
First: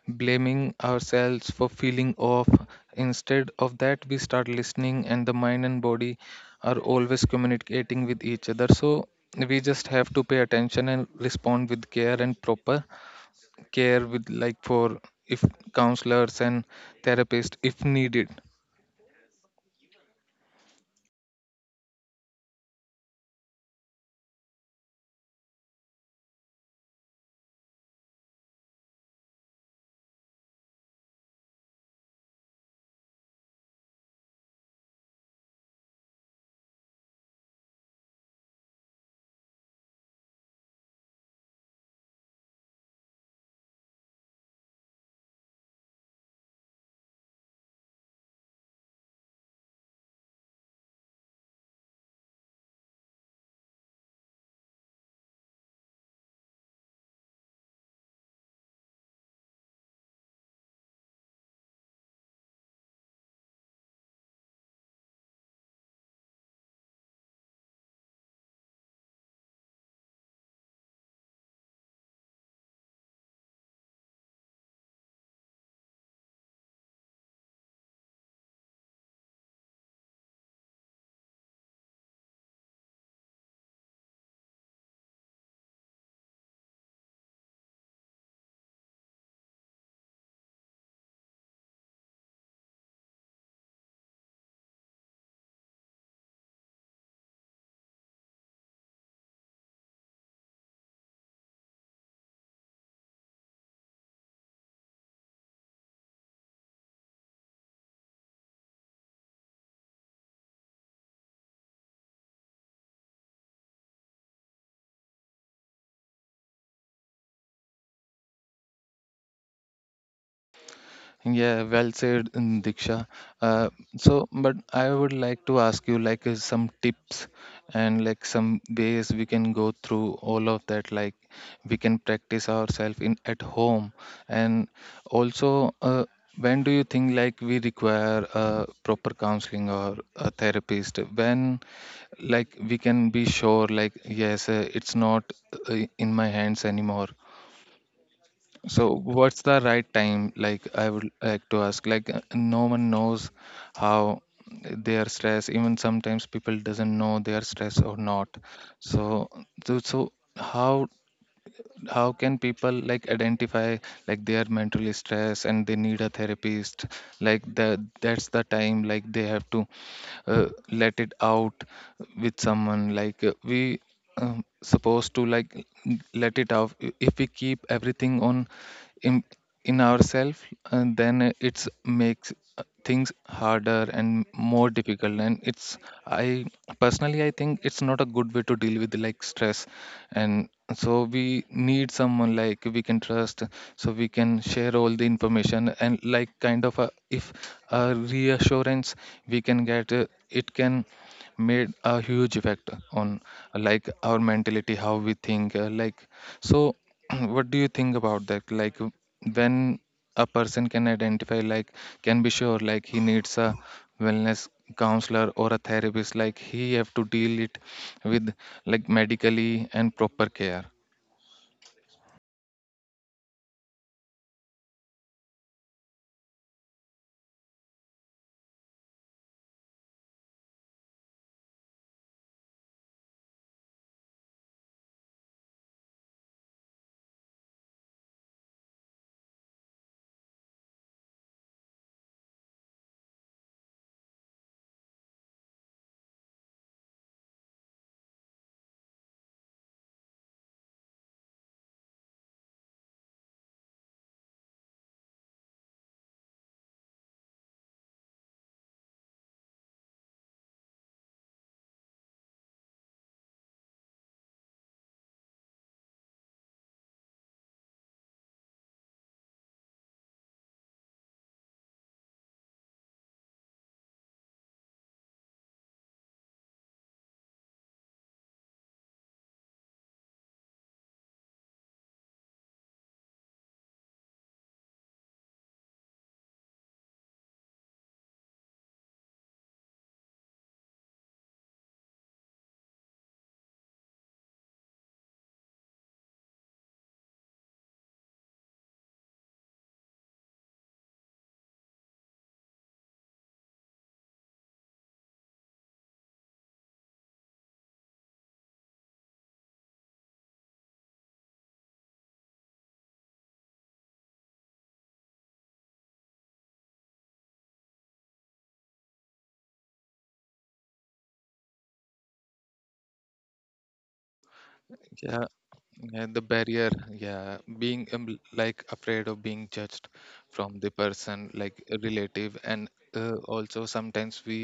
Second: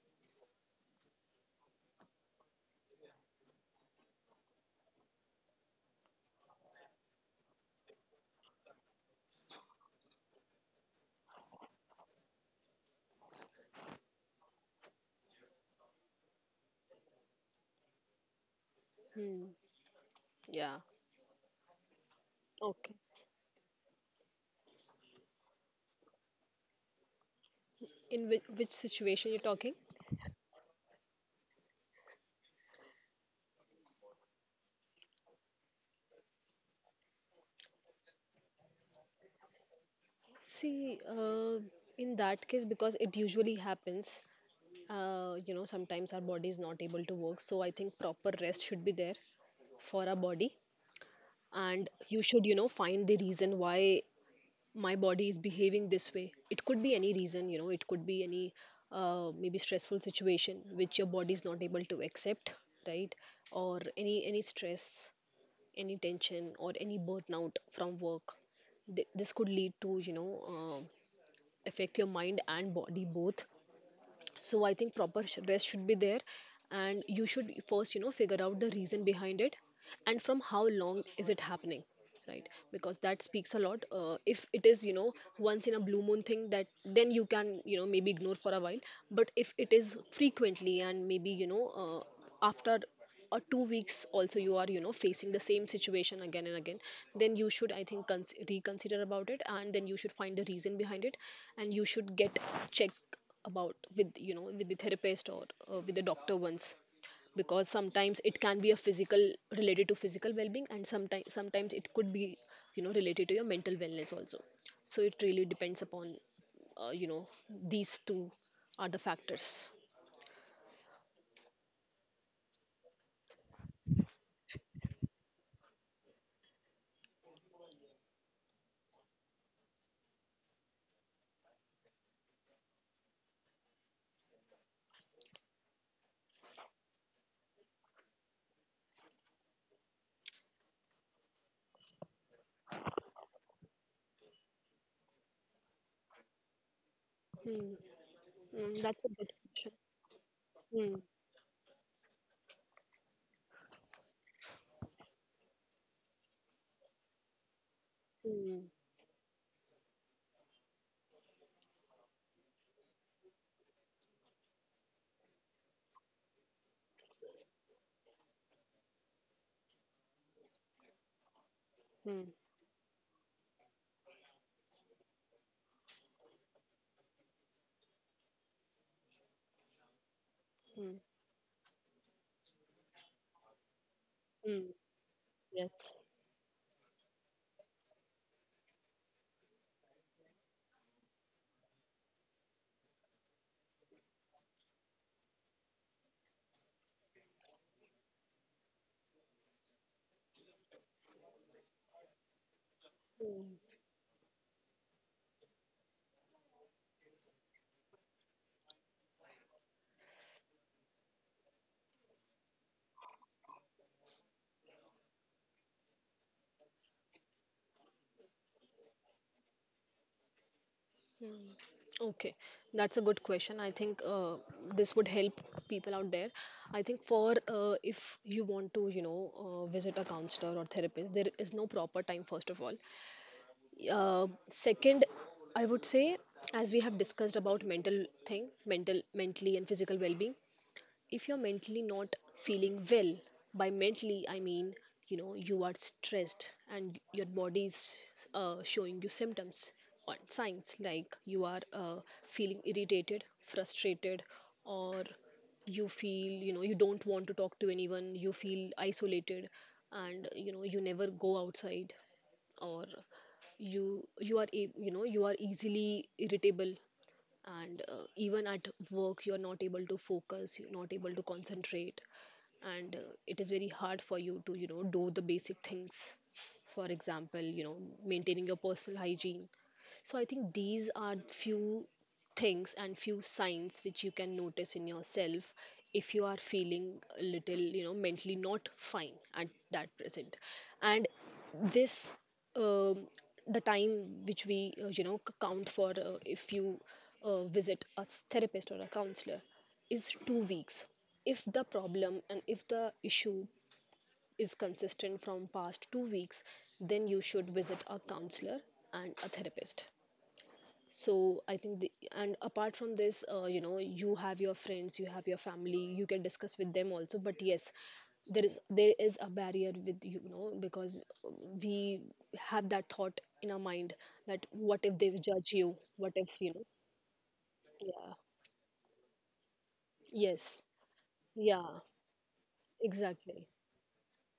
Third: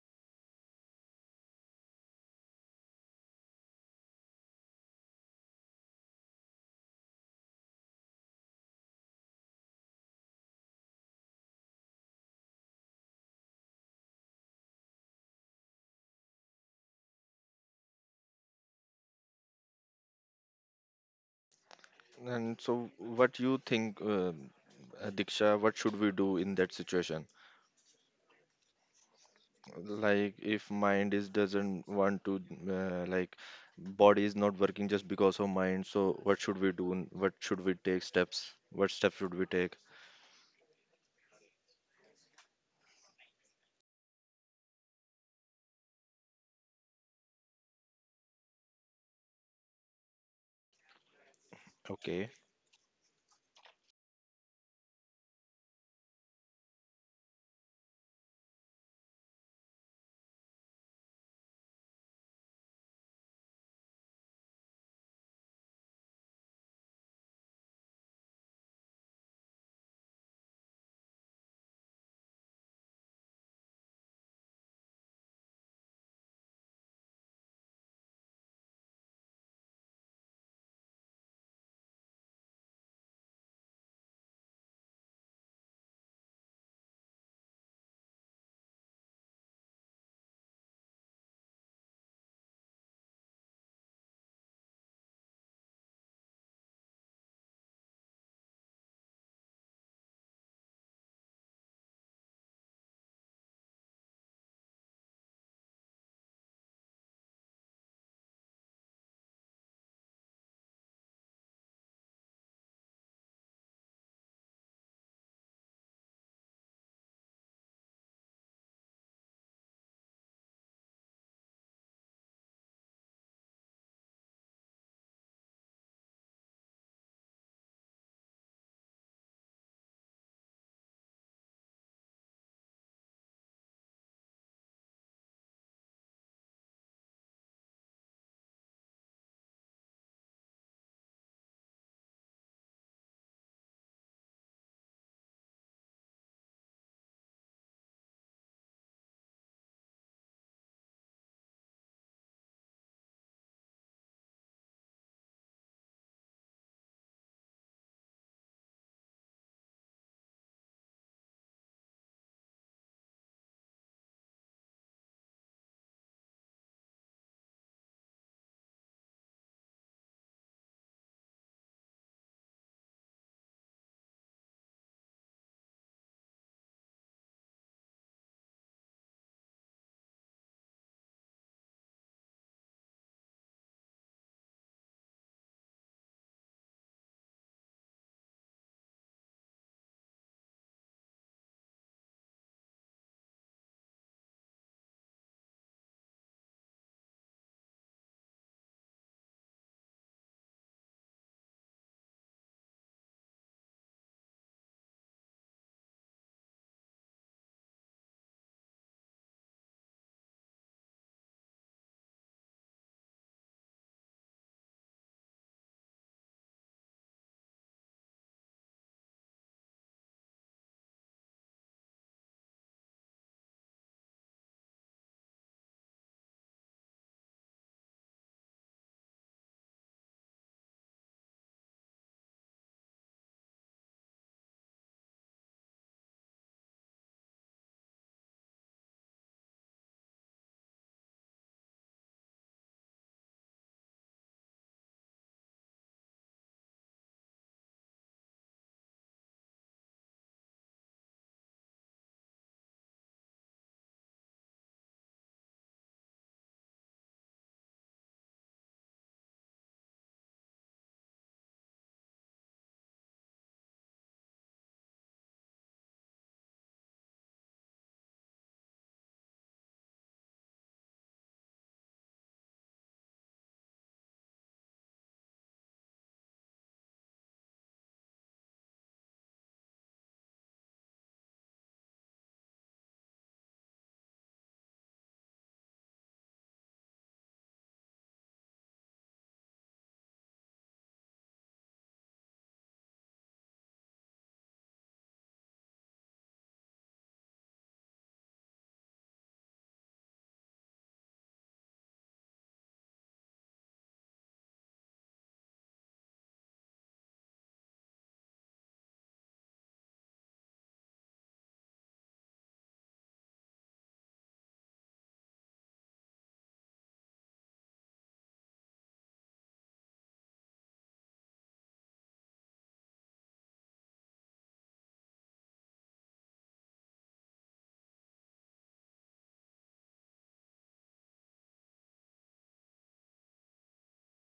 [SPEAKER 3] blaming ourselves for feeling off. Instead of that, we start listening, and the mind and body are always communicating with each other. So we just have to pay attention and respond with care and proper care with like for if counselors and therapists if needed.
[SPEAKER 2] Hmm. Yeah.
[SPEAKER 1] And so
[SPEAKER 2] Okay.
[SPEAKER 1] what you think, uh, Diksha, what should we do in that situation,
[SPEAKER 2] In which, which situation you're talking?
[SPEAKER 1] like if mind is doesn't want to, uh, like body is not working just because of mind, so what should we do, n- what should we take steps, what steps should we take?
[SPEAKER 2] See, uh, in that case, because it usually happens, uh, you know, sometimes our body is not able to work. So I think proper rest should be there for our body. And you
[SPEAKER 1] Okay.
[SPEAKER 2] should, you know, find the reason why my body is behaving this way. It could be any reason, you know. It could be any, uh, maybe stressful situation which your body is not able to accept, right? Or any any stress, any tension, or any burnout from work. Th- this could lead to, you know, um, affect your mind and body both. So I think proper sh- rest should be there, and you should first, you know, figure out the reason behind it, and from how long is it happening, right? Because that speaks a lot. Uh, if it is, you know, once in a blue moon thing, that, then you can, you know, maybe ignore for a while. But if it is frequently, and maybe, you know uh, after or two weeks also you are, you know, facing the same situation again and again, then you should, I think, cons- reconsider about it, and then you should find the reason behind it, and you should get check about with you know with the therapist, or uh, with the doctor once. Because sometimes it can be a physical, related to physical well-being, and sometimes sometimes it could be, you know, related to your mental wellness also. So it really depends upon, uh, you know these two are the factors.
[SPEAKER 3] Yeah, well said, mm, Diksha. Uh, so, but I would like to ask you like uh, some tips and like some ways we can go through all of that. Like we can practice ourselves in at home, and also, uh, when do you think like we require a proper counseling or a therapist? When like we can be sure like yes, uh, it's not uh, in my hands anymore.
[SPEAKER 2] Hmm. Mm,
[SPEAKER 3] So,
[SPEAKER 2] that's a good
[SPEAKER 3] what's the
[SPEAKER 2] question.
[SPEAKER 3] right time? Like, I
[SPEAKER 2] Hmm.
[SPEAKER 3] would like to ask. Like, uh, no one knows how they are stressed. Even sometimes people doesn't know they are stressed or not.
[SPEAKER 2] Hmm.
[SPEAKER 3] So, so, so how how can people like identify like they are mentally stressed and they need a therapist? Like the that's the time like they have to uh, let it out
[SPEAKER 2] Hmm.
[SPEAKER 3] with someone like uh, we um, supposed to like n- let it out. I- if we keep everything on in in ourselves, and
[SPEAKER 2] Hmm.
[SPEAKER 3] then uh, it's makes uh, things harder and more
[SPEAKER 2] Mm.
[SPEAKER 3] difficult, and it's
[SPEAKER 2] Yes.
[SPEAKER 3] I personally i think it's not a good way to deal with like stress. And so we need someone like we can trust, so we can share all the information and like kind of a, if a reassurance we can get, uh, it can made a huge effect on
[SPEAKER 2] Hmm.
[SPEAKER 3] uh, like our mentality how we think uh, like So what do you think about that, like when a person can identify like can be sure like he needs a wellness counselor or a therapist, like he have to deal it with like medically and proper care?
[SPEAKER 2] Mm. Okay, that's a good question. I think, uh, this would help people out there. I think for uh, if you want to, you know, uh, visit a counselor or therapist, there is no proper time, first of all. Uh, second, I would say, as we have discussed about mental thing, mental, mentally and physical well-being, if you're mentally not feeling well, by mentally I mean, you know, you are stressed and your body is uh, showing you symptoms or signs like you are uh, feeling irritated, frustrated, or you feel, you know, you don't want to talk to anyone, you feel isolated, and you know, you never go outside, or you you are a- you know you are easily irritable. And uh, even at work you're not able to focus, you're not able to concentrate. And uh, it is very hard for you to, you know, do the basic things. For example, you know, maintaining your personal hygiene. So I think these are few things and few signs which you can notice in yourself if you are feeling a little, you know, mentally not fine at that present. And this um, the time which we, uh, you know, c- count for, uh, if you uh, visit a therapist or a counselor, is two weeks. If the problem and if the issue is consistent from past two weeks, then you should visit a counselor and a therapist. so i think the, and apart from this, uh, you know, you have your friends, you have your family, you can discuss with them also, but yes, there is there is a barrier with, you know, because we have that thought in our mind that what if they
[SPEAKER 3] yeah uh,
[SPEAKER 2] judge you,
[SPEAKER 3] Yeah,
[SPEAKER 2] what
[SPEAKER 3] the
[SPEAKER 2] if you
[SPEAKER 3] barrier,
[SPEAKER 2] know.
[SPEAKER 3] yeah, being um,
[SPEAKER 2] Yeah.
[SPEAKER 3] like afraid of being judged from
[SPEAKER 2] Yes.
[SPEAKER 3] the person, like a
[SPEAKER 2] Yeah.
[SPEAKER 3] relative. And uh,
[SPEAKER 2] Exactly.
[SPEAKER 3] also sometimes we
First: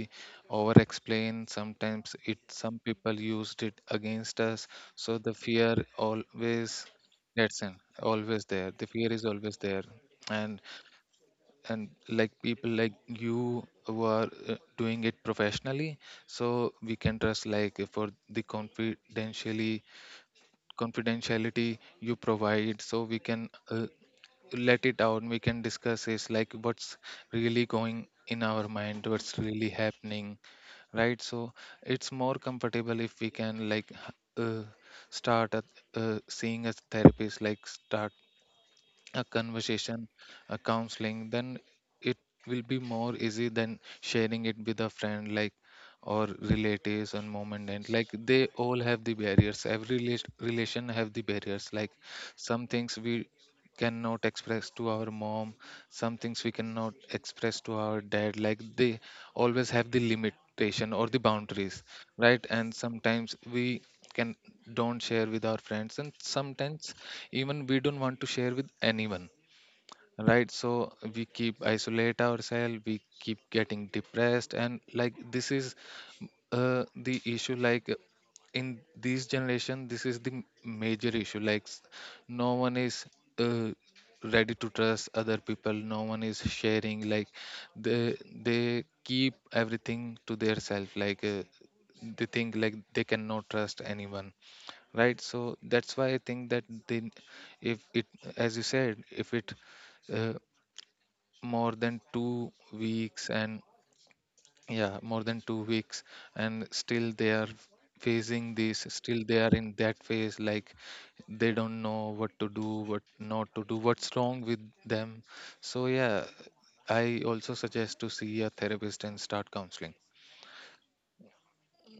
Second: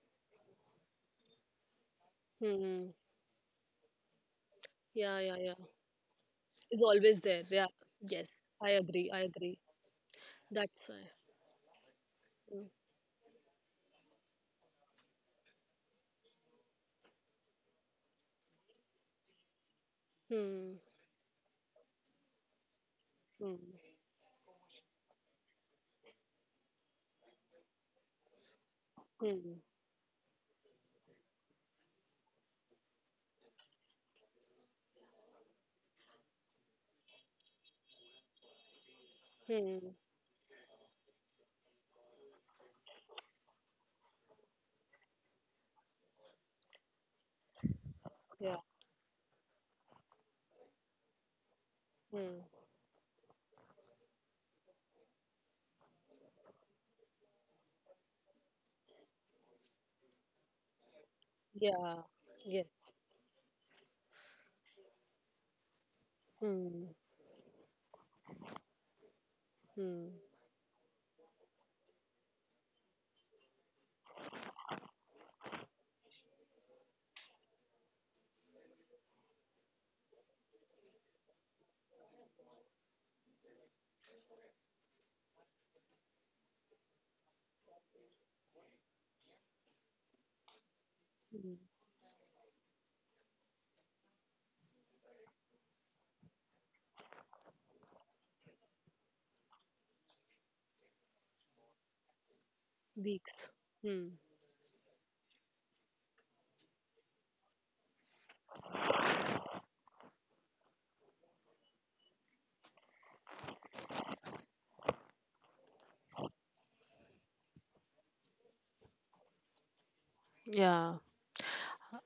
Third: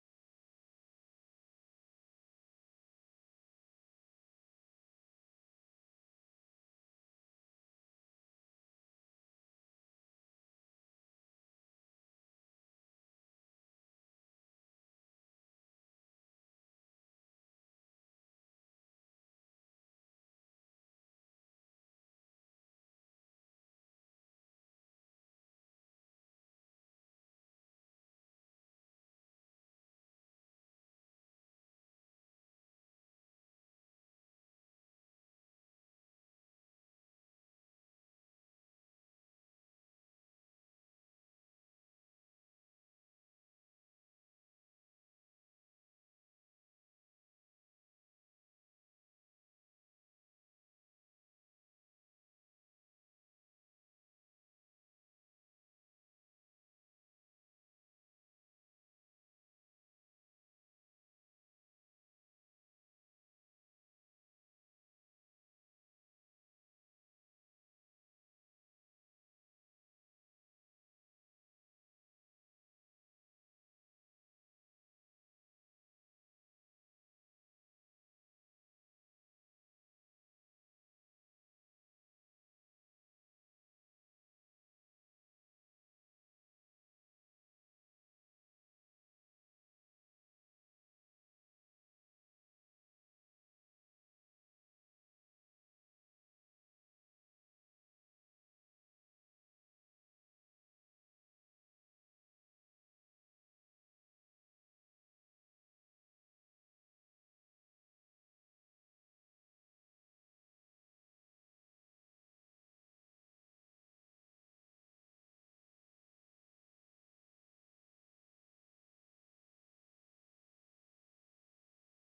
[SPEAKER 3] over explain, sometimes it some
[SPEAKER 2] Hmm.
[SPEAKER 3] people used it against us,
[SPEAKER 2] Yeah,
[SPEAKER 3] so the
[SPEAKER 2] yeah, yeah.
[SPEAKER 3] fear always
[SPEAKER 2] Is always there,
[SPEAKER 3] gets
[SPEAKER 2] yeah.
[SPEAKER 3] in,
[SPEAKER 2] Yes,
[SPEAKER 3] always
[SPEAKER 2] I
[SPEAKER 3] there. The
[SPEAKER 2] agree,
[SPEAKER 3] fear
[SPEAKER 2] I
[SPEAKER 3] is
[SPEAKER 2] agree.
[SPEAKER 3] always there, and
[SPEAKER 2] That's why.
[SPEAKER 3] and like
[SPEAKER 2] Hmm.
[SPEAKER 3] people like you who are uh, doing it professionally, so we can trust like for the confidentially
[SPEAKER 2] Hmm.
[SPEAKER 3] confidentiality you provide, so we can
[SPEAKER 2] Hmm.
[SPEAKER 3] uh, let it out, we can discuss is like what's really going in our mind, what's
[SPEAKER 2] Hmm.
[SPEAKER 3] really happening. Right, so it's more comfortable if we can like h- uh, start at, uh, seeing a therapist, like start a
[SPEAKER 2] Hmm.
[SPEAKER 3] conversation, a counseling. Then it will be more easy than sharing it with a friend, like or relatives and moment. And like they
[SPEAKER 2] Yeah.
[SPEAKER 3] all have the barriers. Every relas- relation have the barriers. Like
[SPEAKER 2] Hmm.
[SPEAKER 3] some things we cannot express to our mom, some things we cannot express to our dad, like they always have the limitation or the boundaries.
[SPEAKER 2] Yeah.
[SPEAKER 3] Right,
[SPEAKER 2] Yes.
[SPEAKER 3] and sometimes we can don't share with our friends, and
[SPEAKER 2] Hmm.
[SPEAKER 3] sometimes even we don't want to share with anyone.
[SPEAKER 2] Hmm.
[SPEAKER 3] Right, so we keep isolate ourselves, we keep getting depressed, and like this is uh, the issue like uh, in this generation. This is the m- major issue like s- no one is uh, ready to trust other people, no one is sharing like they they keep everything to their self like uh,
[SPEAKER 2] Hmm.
[SPEAKER 3] They think like they cannot trust anyone. Right, so that's why I think that then if it, as you said, if it uh, more than two weeks,
[SPEAKER 2] Weeks.
[SPEAKER 3] and
[SPEAKER 2] Hmm.
[SPEAKER 3] yeah, more than two weeks, and still they are facing this, still they are in that phase like they don't know what to do, what not to do, what's wrong with them. So yeah, I also suggest to see a therapist and start counseling.
[SPEAKER 2] Yeah.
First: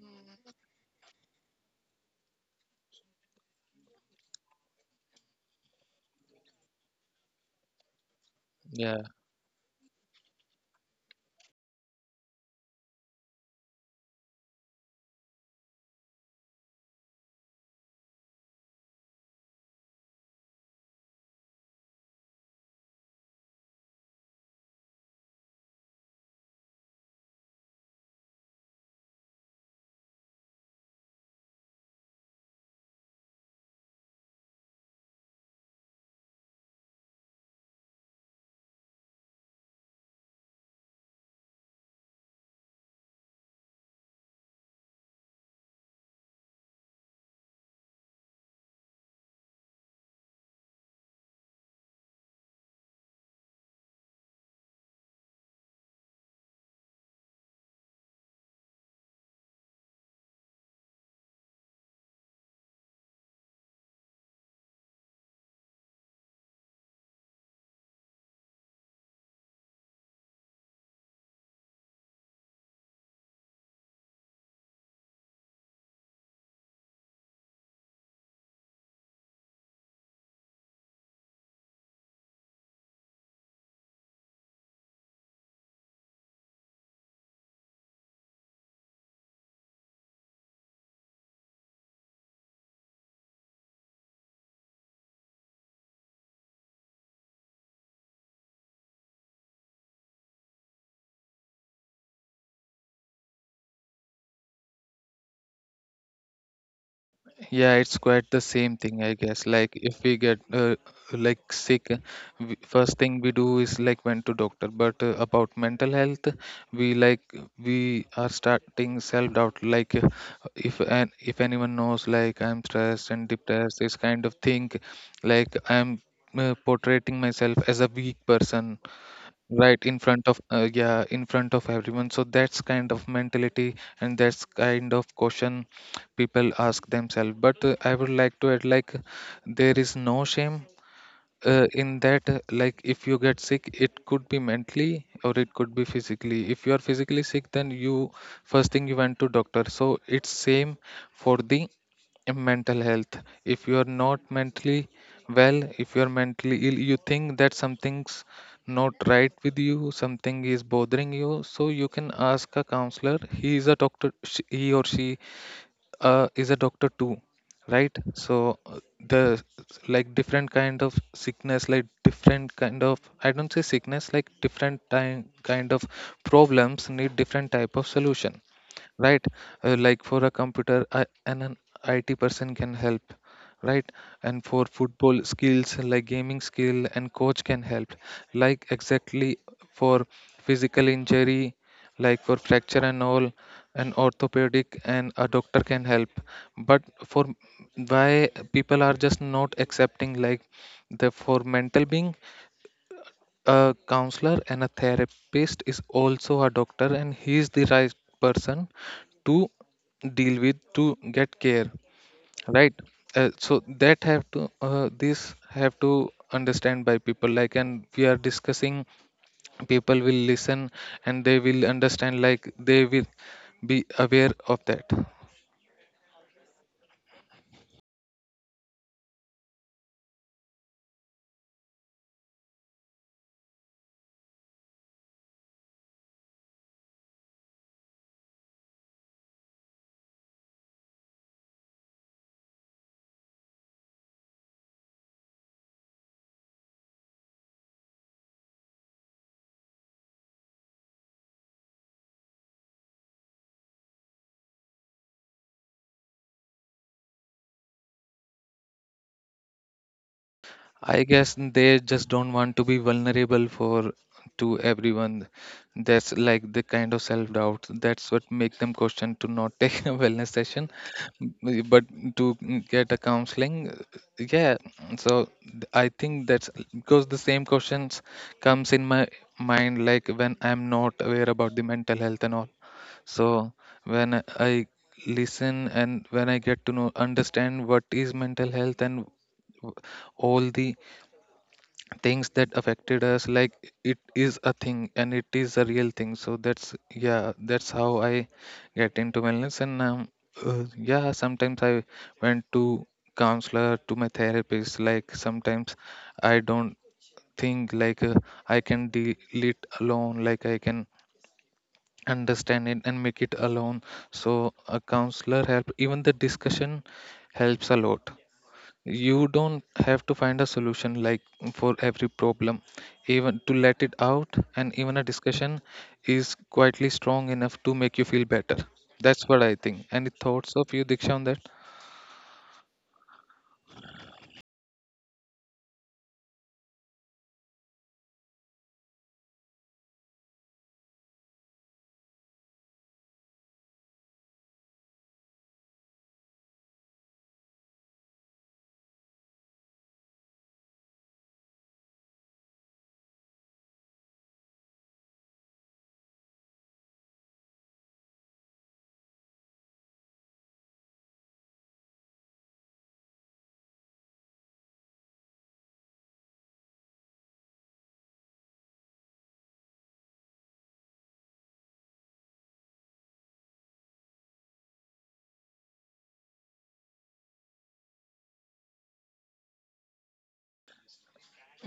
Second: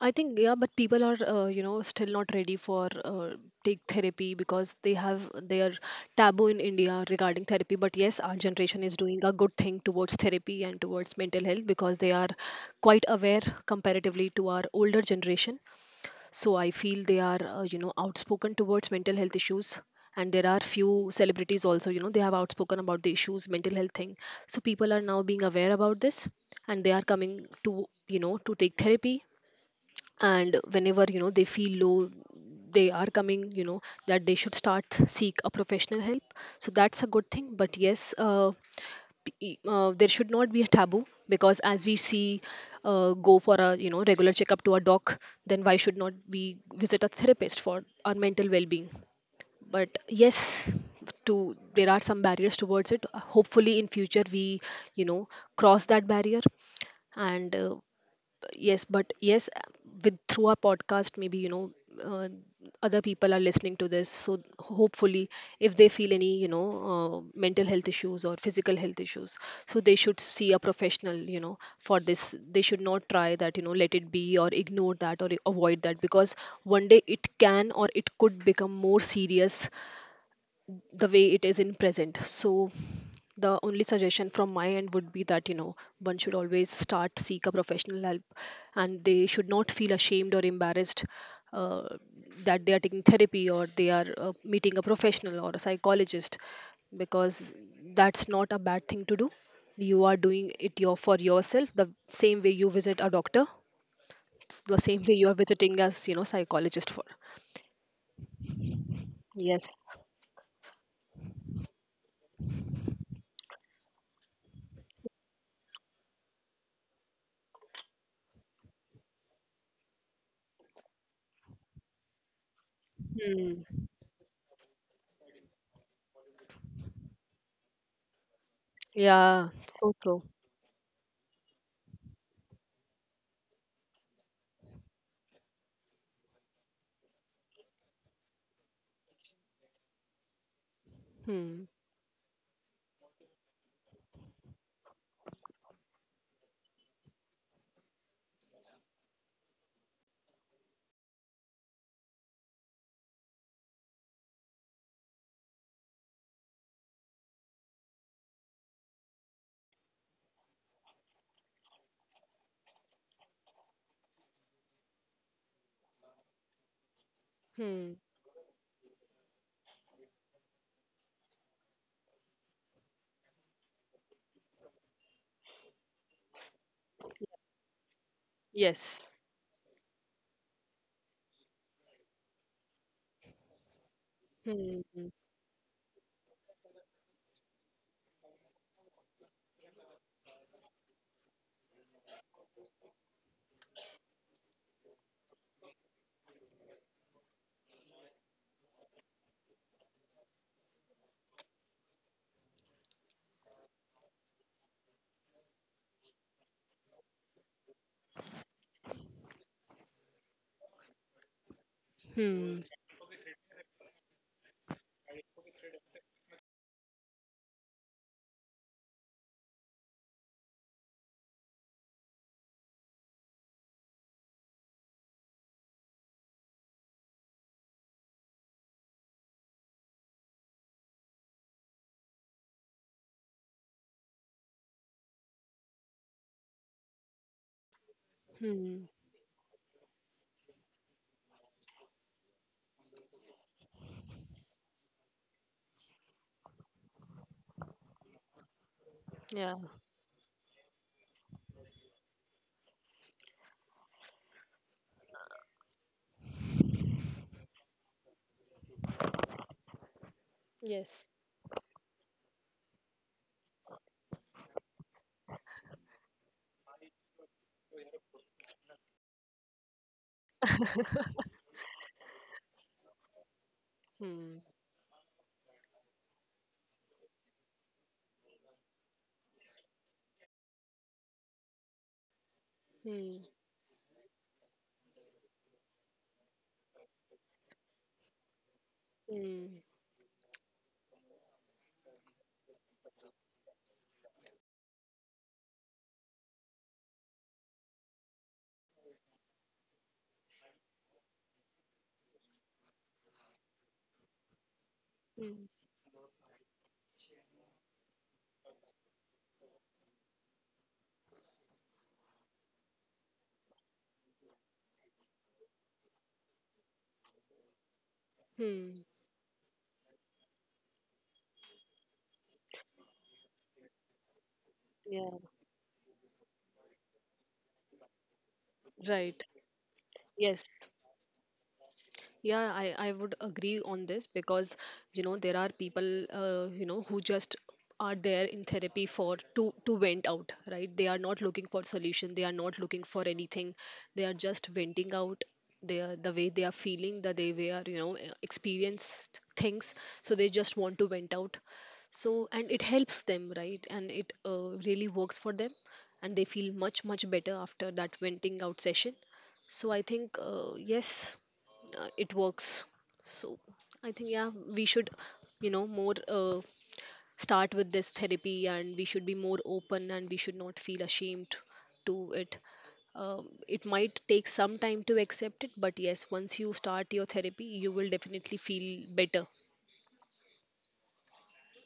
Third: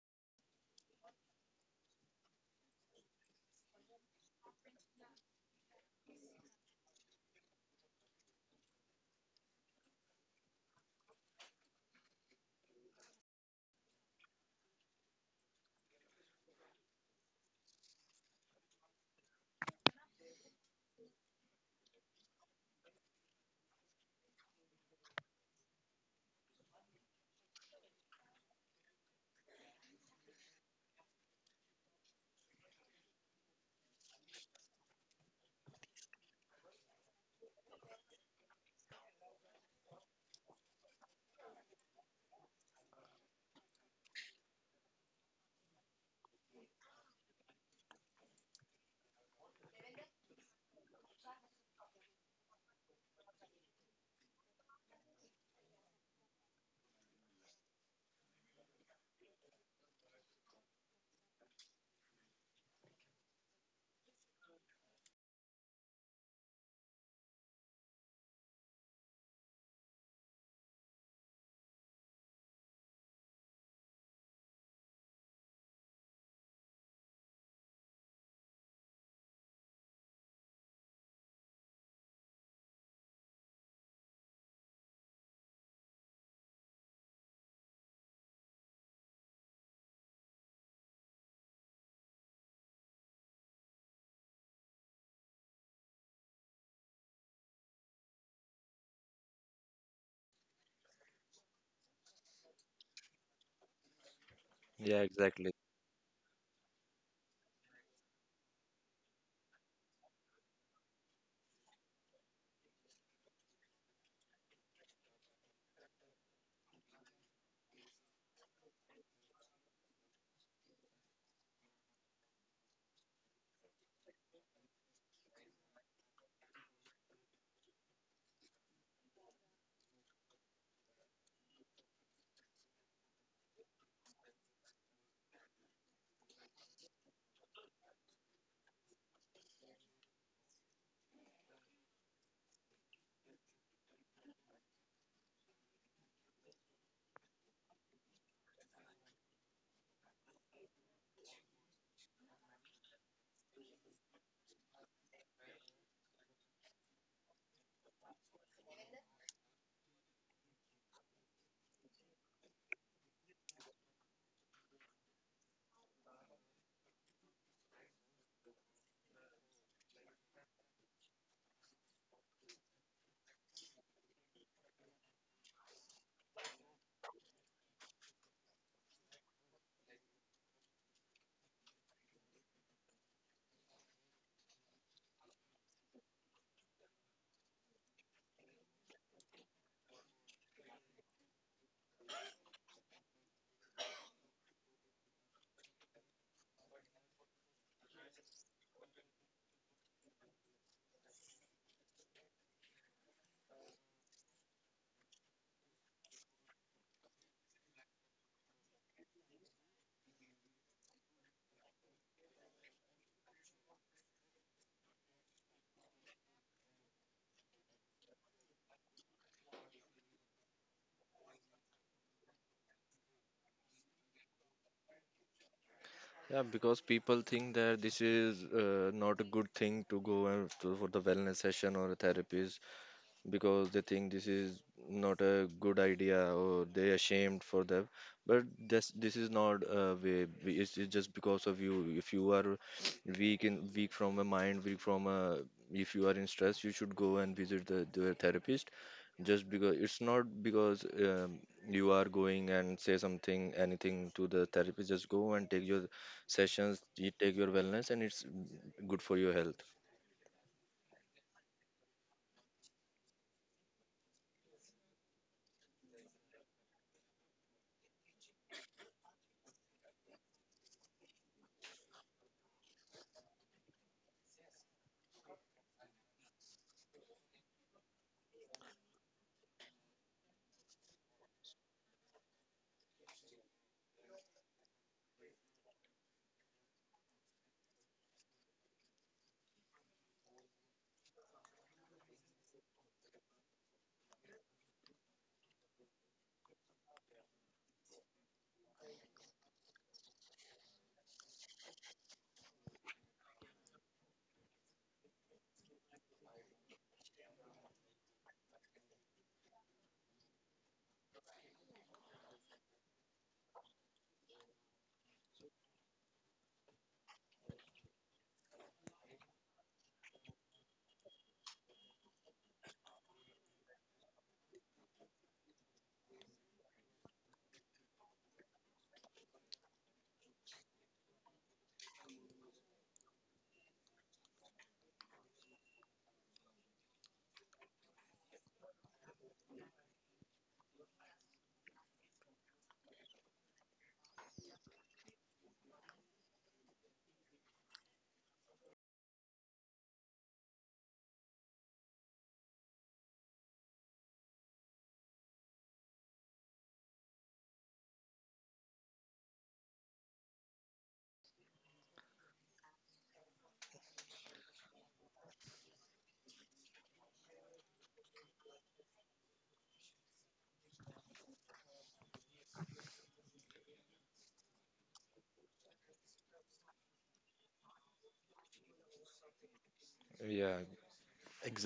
[SPEAKER 2] I think yeah, but people are, uh, you know, still not ready for, uh, take therapy because they have their taboo in India regarding therapy. But yes, our generation is
[SPEAKER 3] Yeah,
[SPEAKER 2] doing a good thing towards therapy and towards mental health because they are quite aware comparatively to our older generation. So I feel they are, uh, you know, outspoken towards mental health issues. And there are few celebrities also, you know, they have outspoken about the issues, mental health thing. So people are now being aware about this and they are coming to, you know, to take therapy. And whenever, you know, they feel low, they are coming, you know, that they should start seek a professional help. So that's a good thing. But yes, uh, be- uh, there should not be a taboo because as we see, uh, go for a, you know, regular checkup to a doc, then why should not we visit a therapist for our mental well-being? But yes, to there are some barriers towards it. Hopefully in future we, you know, cross that barrier. And uh, Yes, but yes, with through our podcast, maybe, you know, uh, other people are listening to this, so hopefully if they feel any, you know, uh, mental health issues or physical health issues, so they should see a professional, you know, for this. They should not try that, you know, let it be or ignore that or avoid that, because one day it can or it could become more serious the way it is in present. So the only suggestion from my end would be that, you know, one should always start seek a professional help, and they should not feel ashamed or embarrassed uh, that they are taking therapy or they are uh, meeting a professional or a psychologist, because that's not a bad thing to do. You are doing it your for yourself the same way you visit a doctor. It's the
[SPEAKER 1] Yeah,
[SPEAKER 2] same way you are
[SPEAKER 1] exactly.
[SPEAKER 2] visiting as, you know, psychologist for.
[SPEAKER 3] yeah, it's quite the same thing, I guess. Like
[SPEAKER 2] Yes.
[SPEAKER 3] if we get uh, like sick, uh, we, first thing we do is like went to doctor. But uh, about mental health, we like we are starting self-doubt. Like, uh, if and if anyone knows, like I'm stressed and depressed,
[SPEAKER 2] Hmm.
[SPEAKER 3] this kind of thing. Like I'm uh, portraying myself as a weak person
[SPEAKER 2] Yeah.
[SPEAKER 3] right
[SPEAKER 2] So
[SPEAKER 3] in
[SPEAKER 2] true.
[SPEAKER 3] front of uh, yeah in front of everyone. So that's kind of mentality, and that's kind of question people ask themselves. But uh, I would like to add like there is no shame uh,
[SPEAKER 2] Hmm.
[SPEAKER 3] in that. Uh, like if you get sick, it could be mentally or it could be physically. If you are physically sick, then you first thing you went to doctor. So it's same for the uh, mental health. If you are not mentally well, if you are mentally ill, you think that something's not right with you, something is bothering you, so you can ask a counselor. He is a doctor, sh- he or she uh, is a doctor too. Right,
[SPEAKER 2] Hmm.
[SPEAKER 3] so uh, the like different kind of sickness, like different kind of, I don't say sickness, like different time kind of problems need different type of solution.
[SPEAKER 2] Yes.
[SPEAKER 3] Right, uh, like for a computer I, and an I T person can help. Right, and for
[SPEAKER 2] Hmm.
[SPEAKER 3] football skills, like gaming skill and coach can help, like exactly. For physical injury, like for fracture and all, an orthopedic and a doctor can help. But for why people are just not accepting like the for mental being, a counselor and a therapist is also a doctor, and he is the right person to deal with to get care.
[SPEAKER 2] Hmm.
[SPEAKER 3] Right, uh, so that have to uh, this have to understand by people, like and we are discussing, people will listen and they will understand, like they will be aware of that.
[SPEAKER 1] Yeah, because people think that this is uh, not a good thing to go and to, for the wellness session or a therapy, because they think this is not a good idea or they're ashamed for them. But
[SPEAKER 2] Hmm.
[SPEAKER 1] this this is not a way, we- it's, it's just because of you. If you are weak in weak from a mind, weak from a, if you are in stress, you should go and visit the, the therapist. Just
[SPEAKER 2] Yeah.
[SPEAKER 1] because it's not because um, you are going and say something anything to the therapist, just go and take your sessions, you take your wellness, and it's good for your health.
[SPEAKER 3] I
[SPEAKER 2] Yes.
[SPEAKER 3] guess they just don't want to be vulnerable for to everyone. That's like the kind of self-doubt. That's what make them question to not take a wellness session, mm, but to mm, get a counseling. uh,
[SPEAKER 2] Hmm.
[SPEAKER 3] Yeah, so th- I think that's because the same questions comes in my mind like when I'm not aware about the mental health and all.
[SPEAKER 2] Hmm.
[SPEAKER 3] So when I listen and when I get to know understand what is mental health and
[SPEAKER 2] Hmm.
[SPEAKER 3] w- all the things that affected us, like it is a thing and it is a real thing. So that's, yeah, that's how I get into wellness, and um, uh, yeah, sometimes I went to counselor to my therapist. Like
[SPEAKER 2] Hmm.
[SPEAKER 3] sometimes I don't think like uh, I can deal it alone, like I can understand it and make it alone. So a counselor help, even the discussion helps a lot.
[SPEAKER 2] Hmm.
[SPEAKER 3] You don't have to find a solution like for every problem. Even to let it out and even a
[SPEAKER 2] Yeah.
[SPEAKER 3] discussion is quietly strong enough to make you feel better.
[SPEAKER 2] Right.
[SPEAKER 3] That's what I think. Any
[SPEAKER 2] Yes.
[SPEAKER 3] thoughts of you, Diksha, on that?
[SPEAKER 2] Yeah, I, I would agree on this because, you know, there are people, uh, you know, who just are there in therapy for to to vent out, right? They are not looking for solution. They are not looking for anything. They are just venting out their the way they are feeling, the way they are, you know, e- experienced things. So they just want to vent out. So and it helps them, right? And it uh, really works for them, and they feel much much better after that venting out session. So I think uh, yes, uh, it works. So I think yeah, we should, you know, more, uh, start with this therapy, and we should be more open and we should not feel ashamed to it. Um, it might take some time to accept it, but yes, once you start your therapy you will definitely feel better.
[SPEAKER 1] Yeah,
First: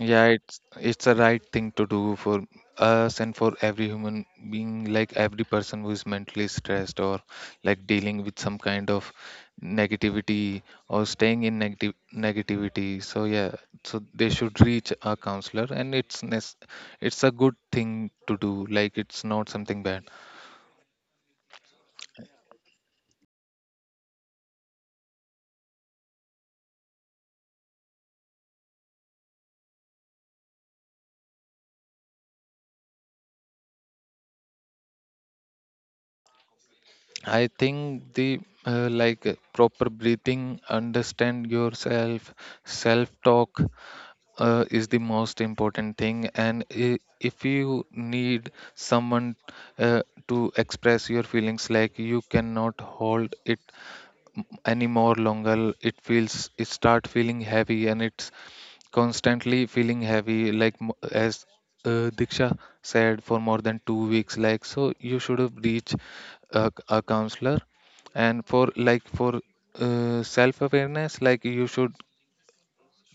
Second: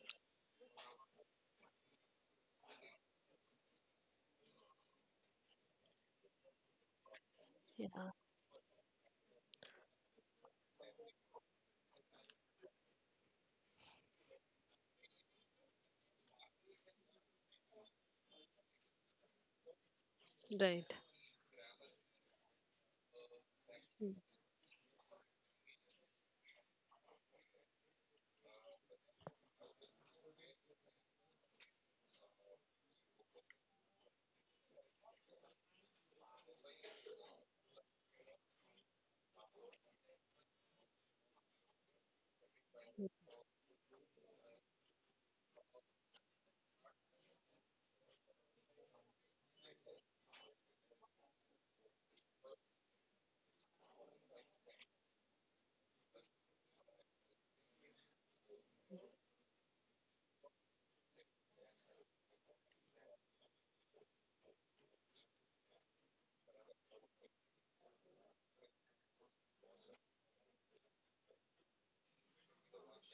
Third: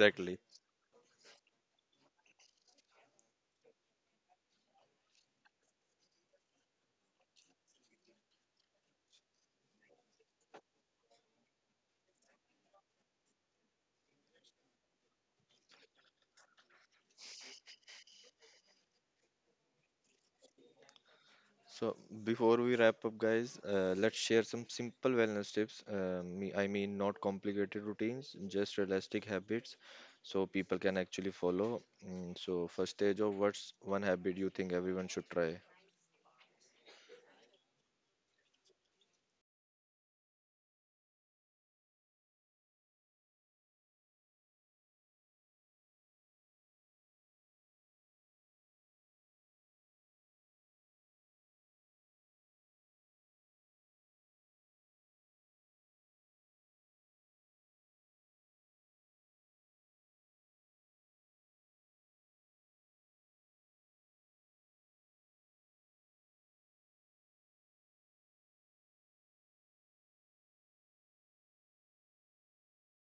[SPEAKER 3] Yeah, it's it's the right thing to do for us and for every human being, like every person who is mentally stressed or like dealing with some kind of negativity or staying in negative negativity. So yeah, so they should reach a counselor, and it's nes- it's a good thing to do. Like it's not something bad.
[SPEAKER 2] Right.
[SPEAKER 1] So before we wrap up, guys, uh,
[SPEAKER 2] Mm.
[SPEAKER 1] let's share some simple wellness tips. Uh, me, I mean, not complicated routines, just realistic habits, so people can actually follow. Mm, so first stage of what's one habit you think everyone should try?
[SPEAKER 3] I think the uh, like uh, proper breathing, understand yourself, self talk uh, is the most important thing. And i- if you need someone uh, to express your feelings, like you cannot hold it any more longer, it feels it start feeling heavy, and it's constantly feeling heavy like m- as uh, Diksha said, for more than two weeks, like so you should have reached a, a counselor. And for like for uh, self awareness, like you should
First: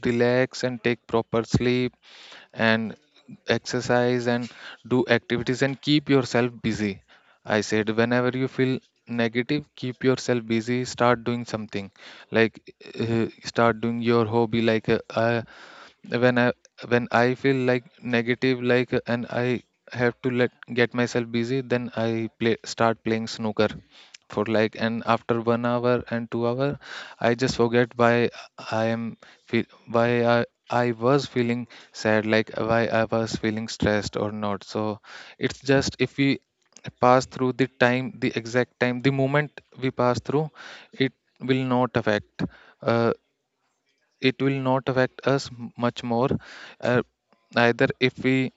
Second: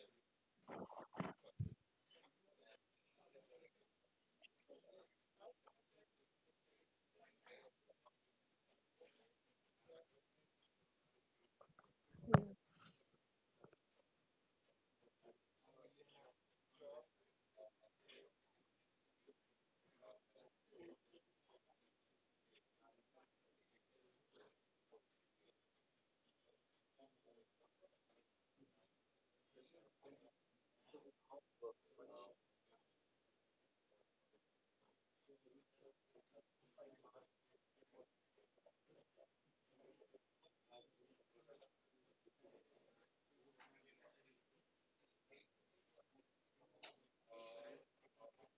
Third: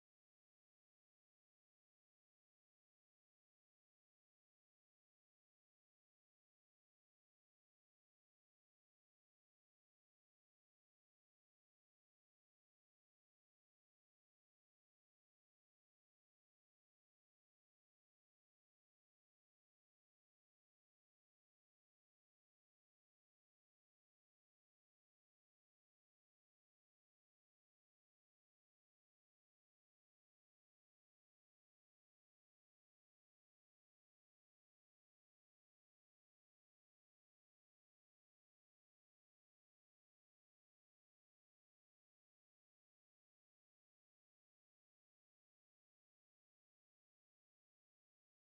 [SPEAKER 3] relax and take proper sleep and exercise and do activities and keep yourself busy. I said, whenever you feel negative, keep yourself busy, start doing something like uh, start doing your hobby. Like, uh, I when i when i feel like negative, like and I have to let get myself busy, then I play start playing snooker for like, and after one hour and two hour, I just forget why I am feel, why i I was feeling sad, like why I was feeling stressed or not. So it's just if we pass through the time, the exact time, the moment we pass through, it will not affect. Uh, it will not affect us m- much more, uh, either. If we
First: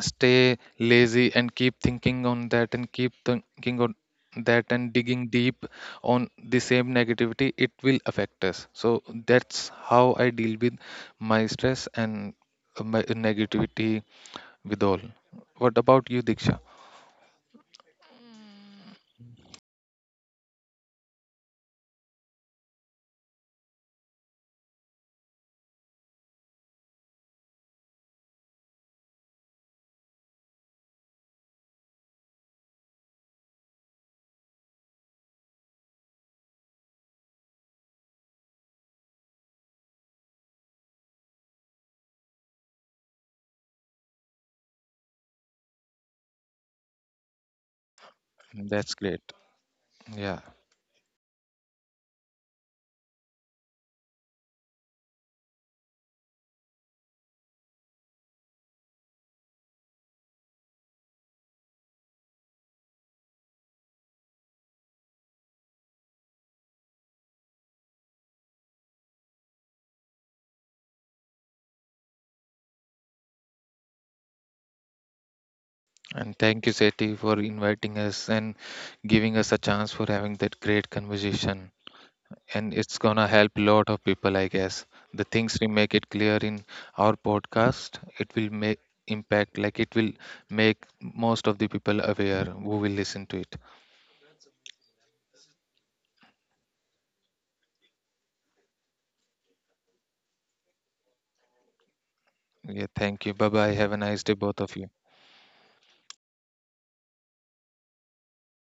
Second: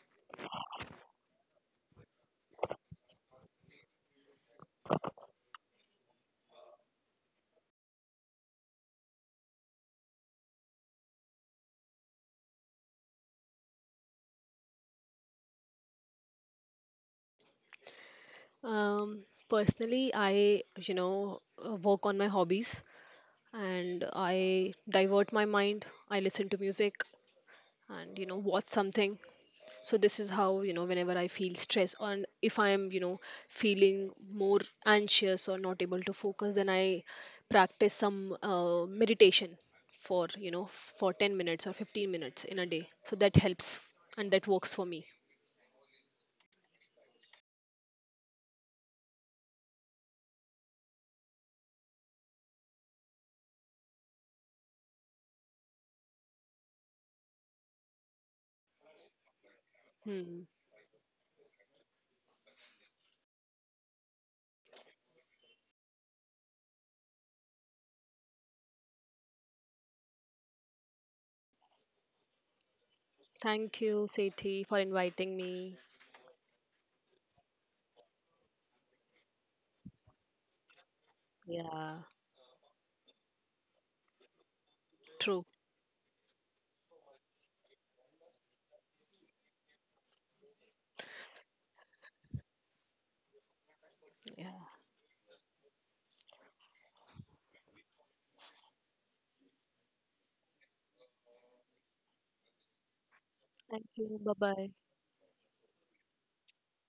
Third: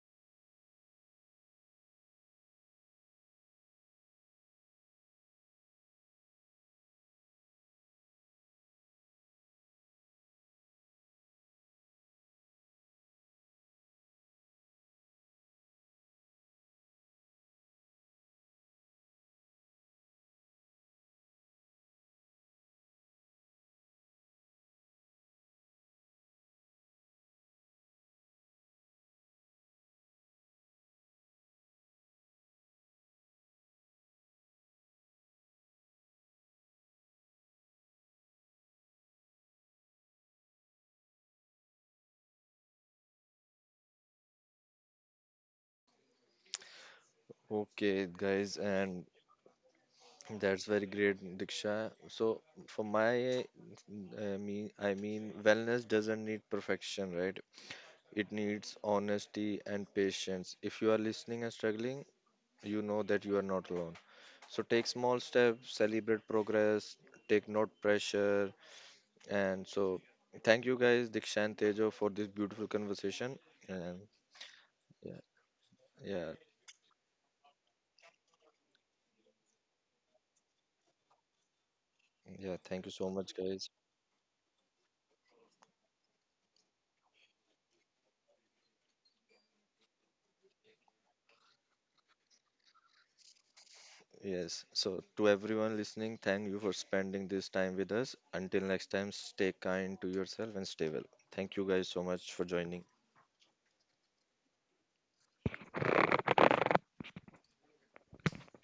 [SPEAKER 3] stay lazy and keep thinking on that and keep thinking on that and digging deep on the same negativity, it will affect us. So that's how I deal with my stress and uh, my negativity with all. What about you, Diksha?
[SPEAKER 2] Um, Personally, I, you know, uh, work on my hobbies and I divert my mind. I listen to music and, you know, watch something. So this is how, you know, whenever I feel stress, or if I am, you know, feeling more anxious or not able to focus, then I practice some uh, meditation for, you know, for ten minutes or fifteen minutes in a day, so that helps and that works for me.
[SPEAKER 1] Okay, guys,
[SPEAKER 3] That's
[SPEAKER 1] and
[SPEAKER 3] great, yeah.
[SPEAKER 1] that's very great, Diksha. So for my, uh, me, I mean, wellness doesn't need perfection, right? It needs honesty and
[SPEAKER 2] Hmm.
[SPEAKER 1] patience. If you are listening and struggling, you know that you are not alone. So take small steps, celebrate progress, take not pressure. And so thank you guys, Dikshan Tejo, for this beautiful conversation.
[SPEAKER 2] Thank
[SPEAKER 1] And
[SPEAKER 2] you Sethi for
[SPEAKER 1] yeah,
[SPEAKER 2] inviting me.
[SPEAKER 1] yeah,
[SPEAKER 3] And thank you, Seti, for inviting us and giving us a chance for having that great conversation.
[SPEAKER 2] Yeah.
[SPEAKER 1] yeah,
[SPEAKER 3] And
[SPEAKER 1] thank you
[SPEAKER 3] it's
[SPEAKER 1] so
[SPEAKER 3] gonna
[SPEAKER 1] much,
[SPEAKER 3] help a
[SPEAKER 1] guys.
[SPEAKER 3] lot of people, I guess. The
[SPEAKER 2] True.
[SPEAKER 3] things we make it clear in our podcast, it will make impact, like it will make most of the people aware who will listen to it.
[SPEAKER 2] Yeah.
[SPEAKER 1] Yes. So to everyone listening, thank you for spending this time with us. Until next time, stay kind to yourself and stay well. Thank you guys so much for
[SPEAKER 3] Yeah,
[SPEAKER 1] joining.
[SPEAKER 3] thank you, bye bye,
[SPEAKER 2] Thank
[SPEAKER 3] have a
[SPEAKER 2] you.
[SPEAKER 3] nice day,
[SPEAKER 2] Bye
[SPEAKER 3] both
[SPEAKER 2] bye.
[SPEAKER 3] of you.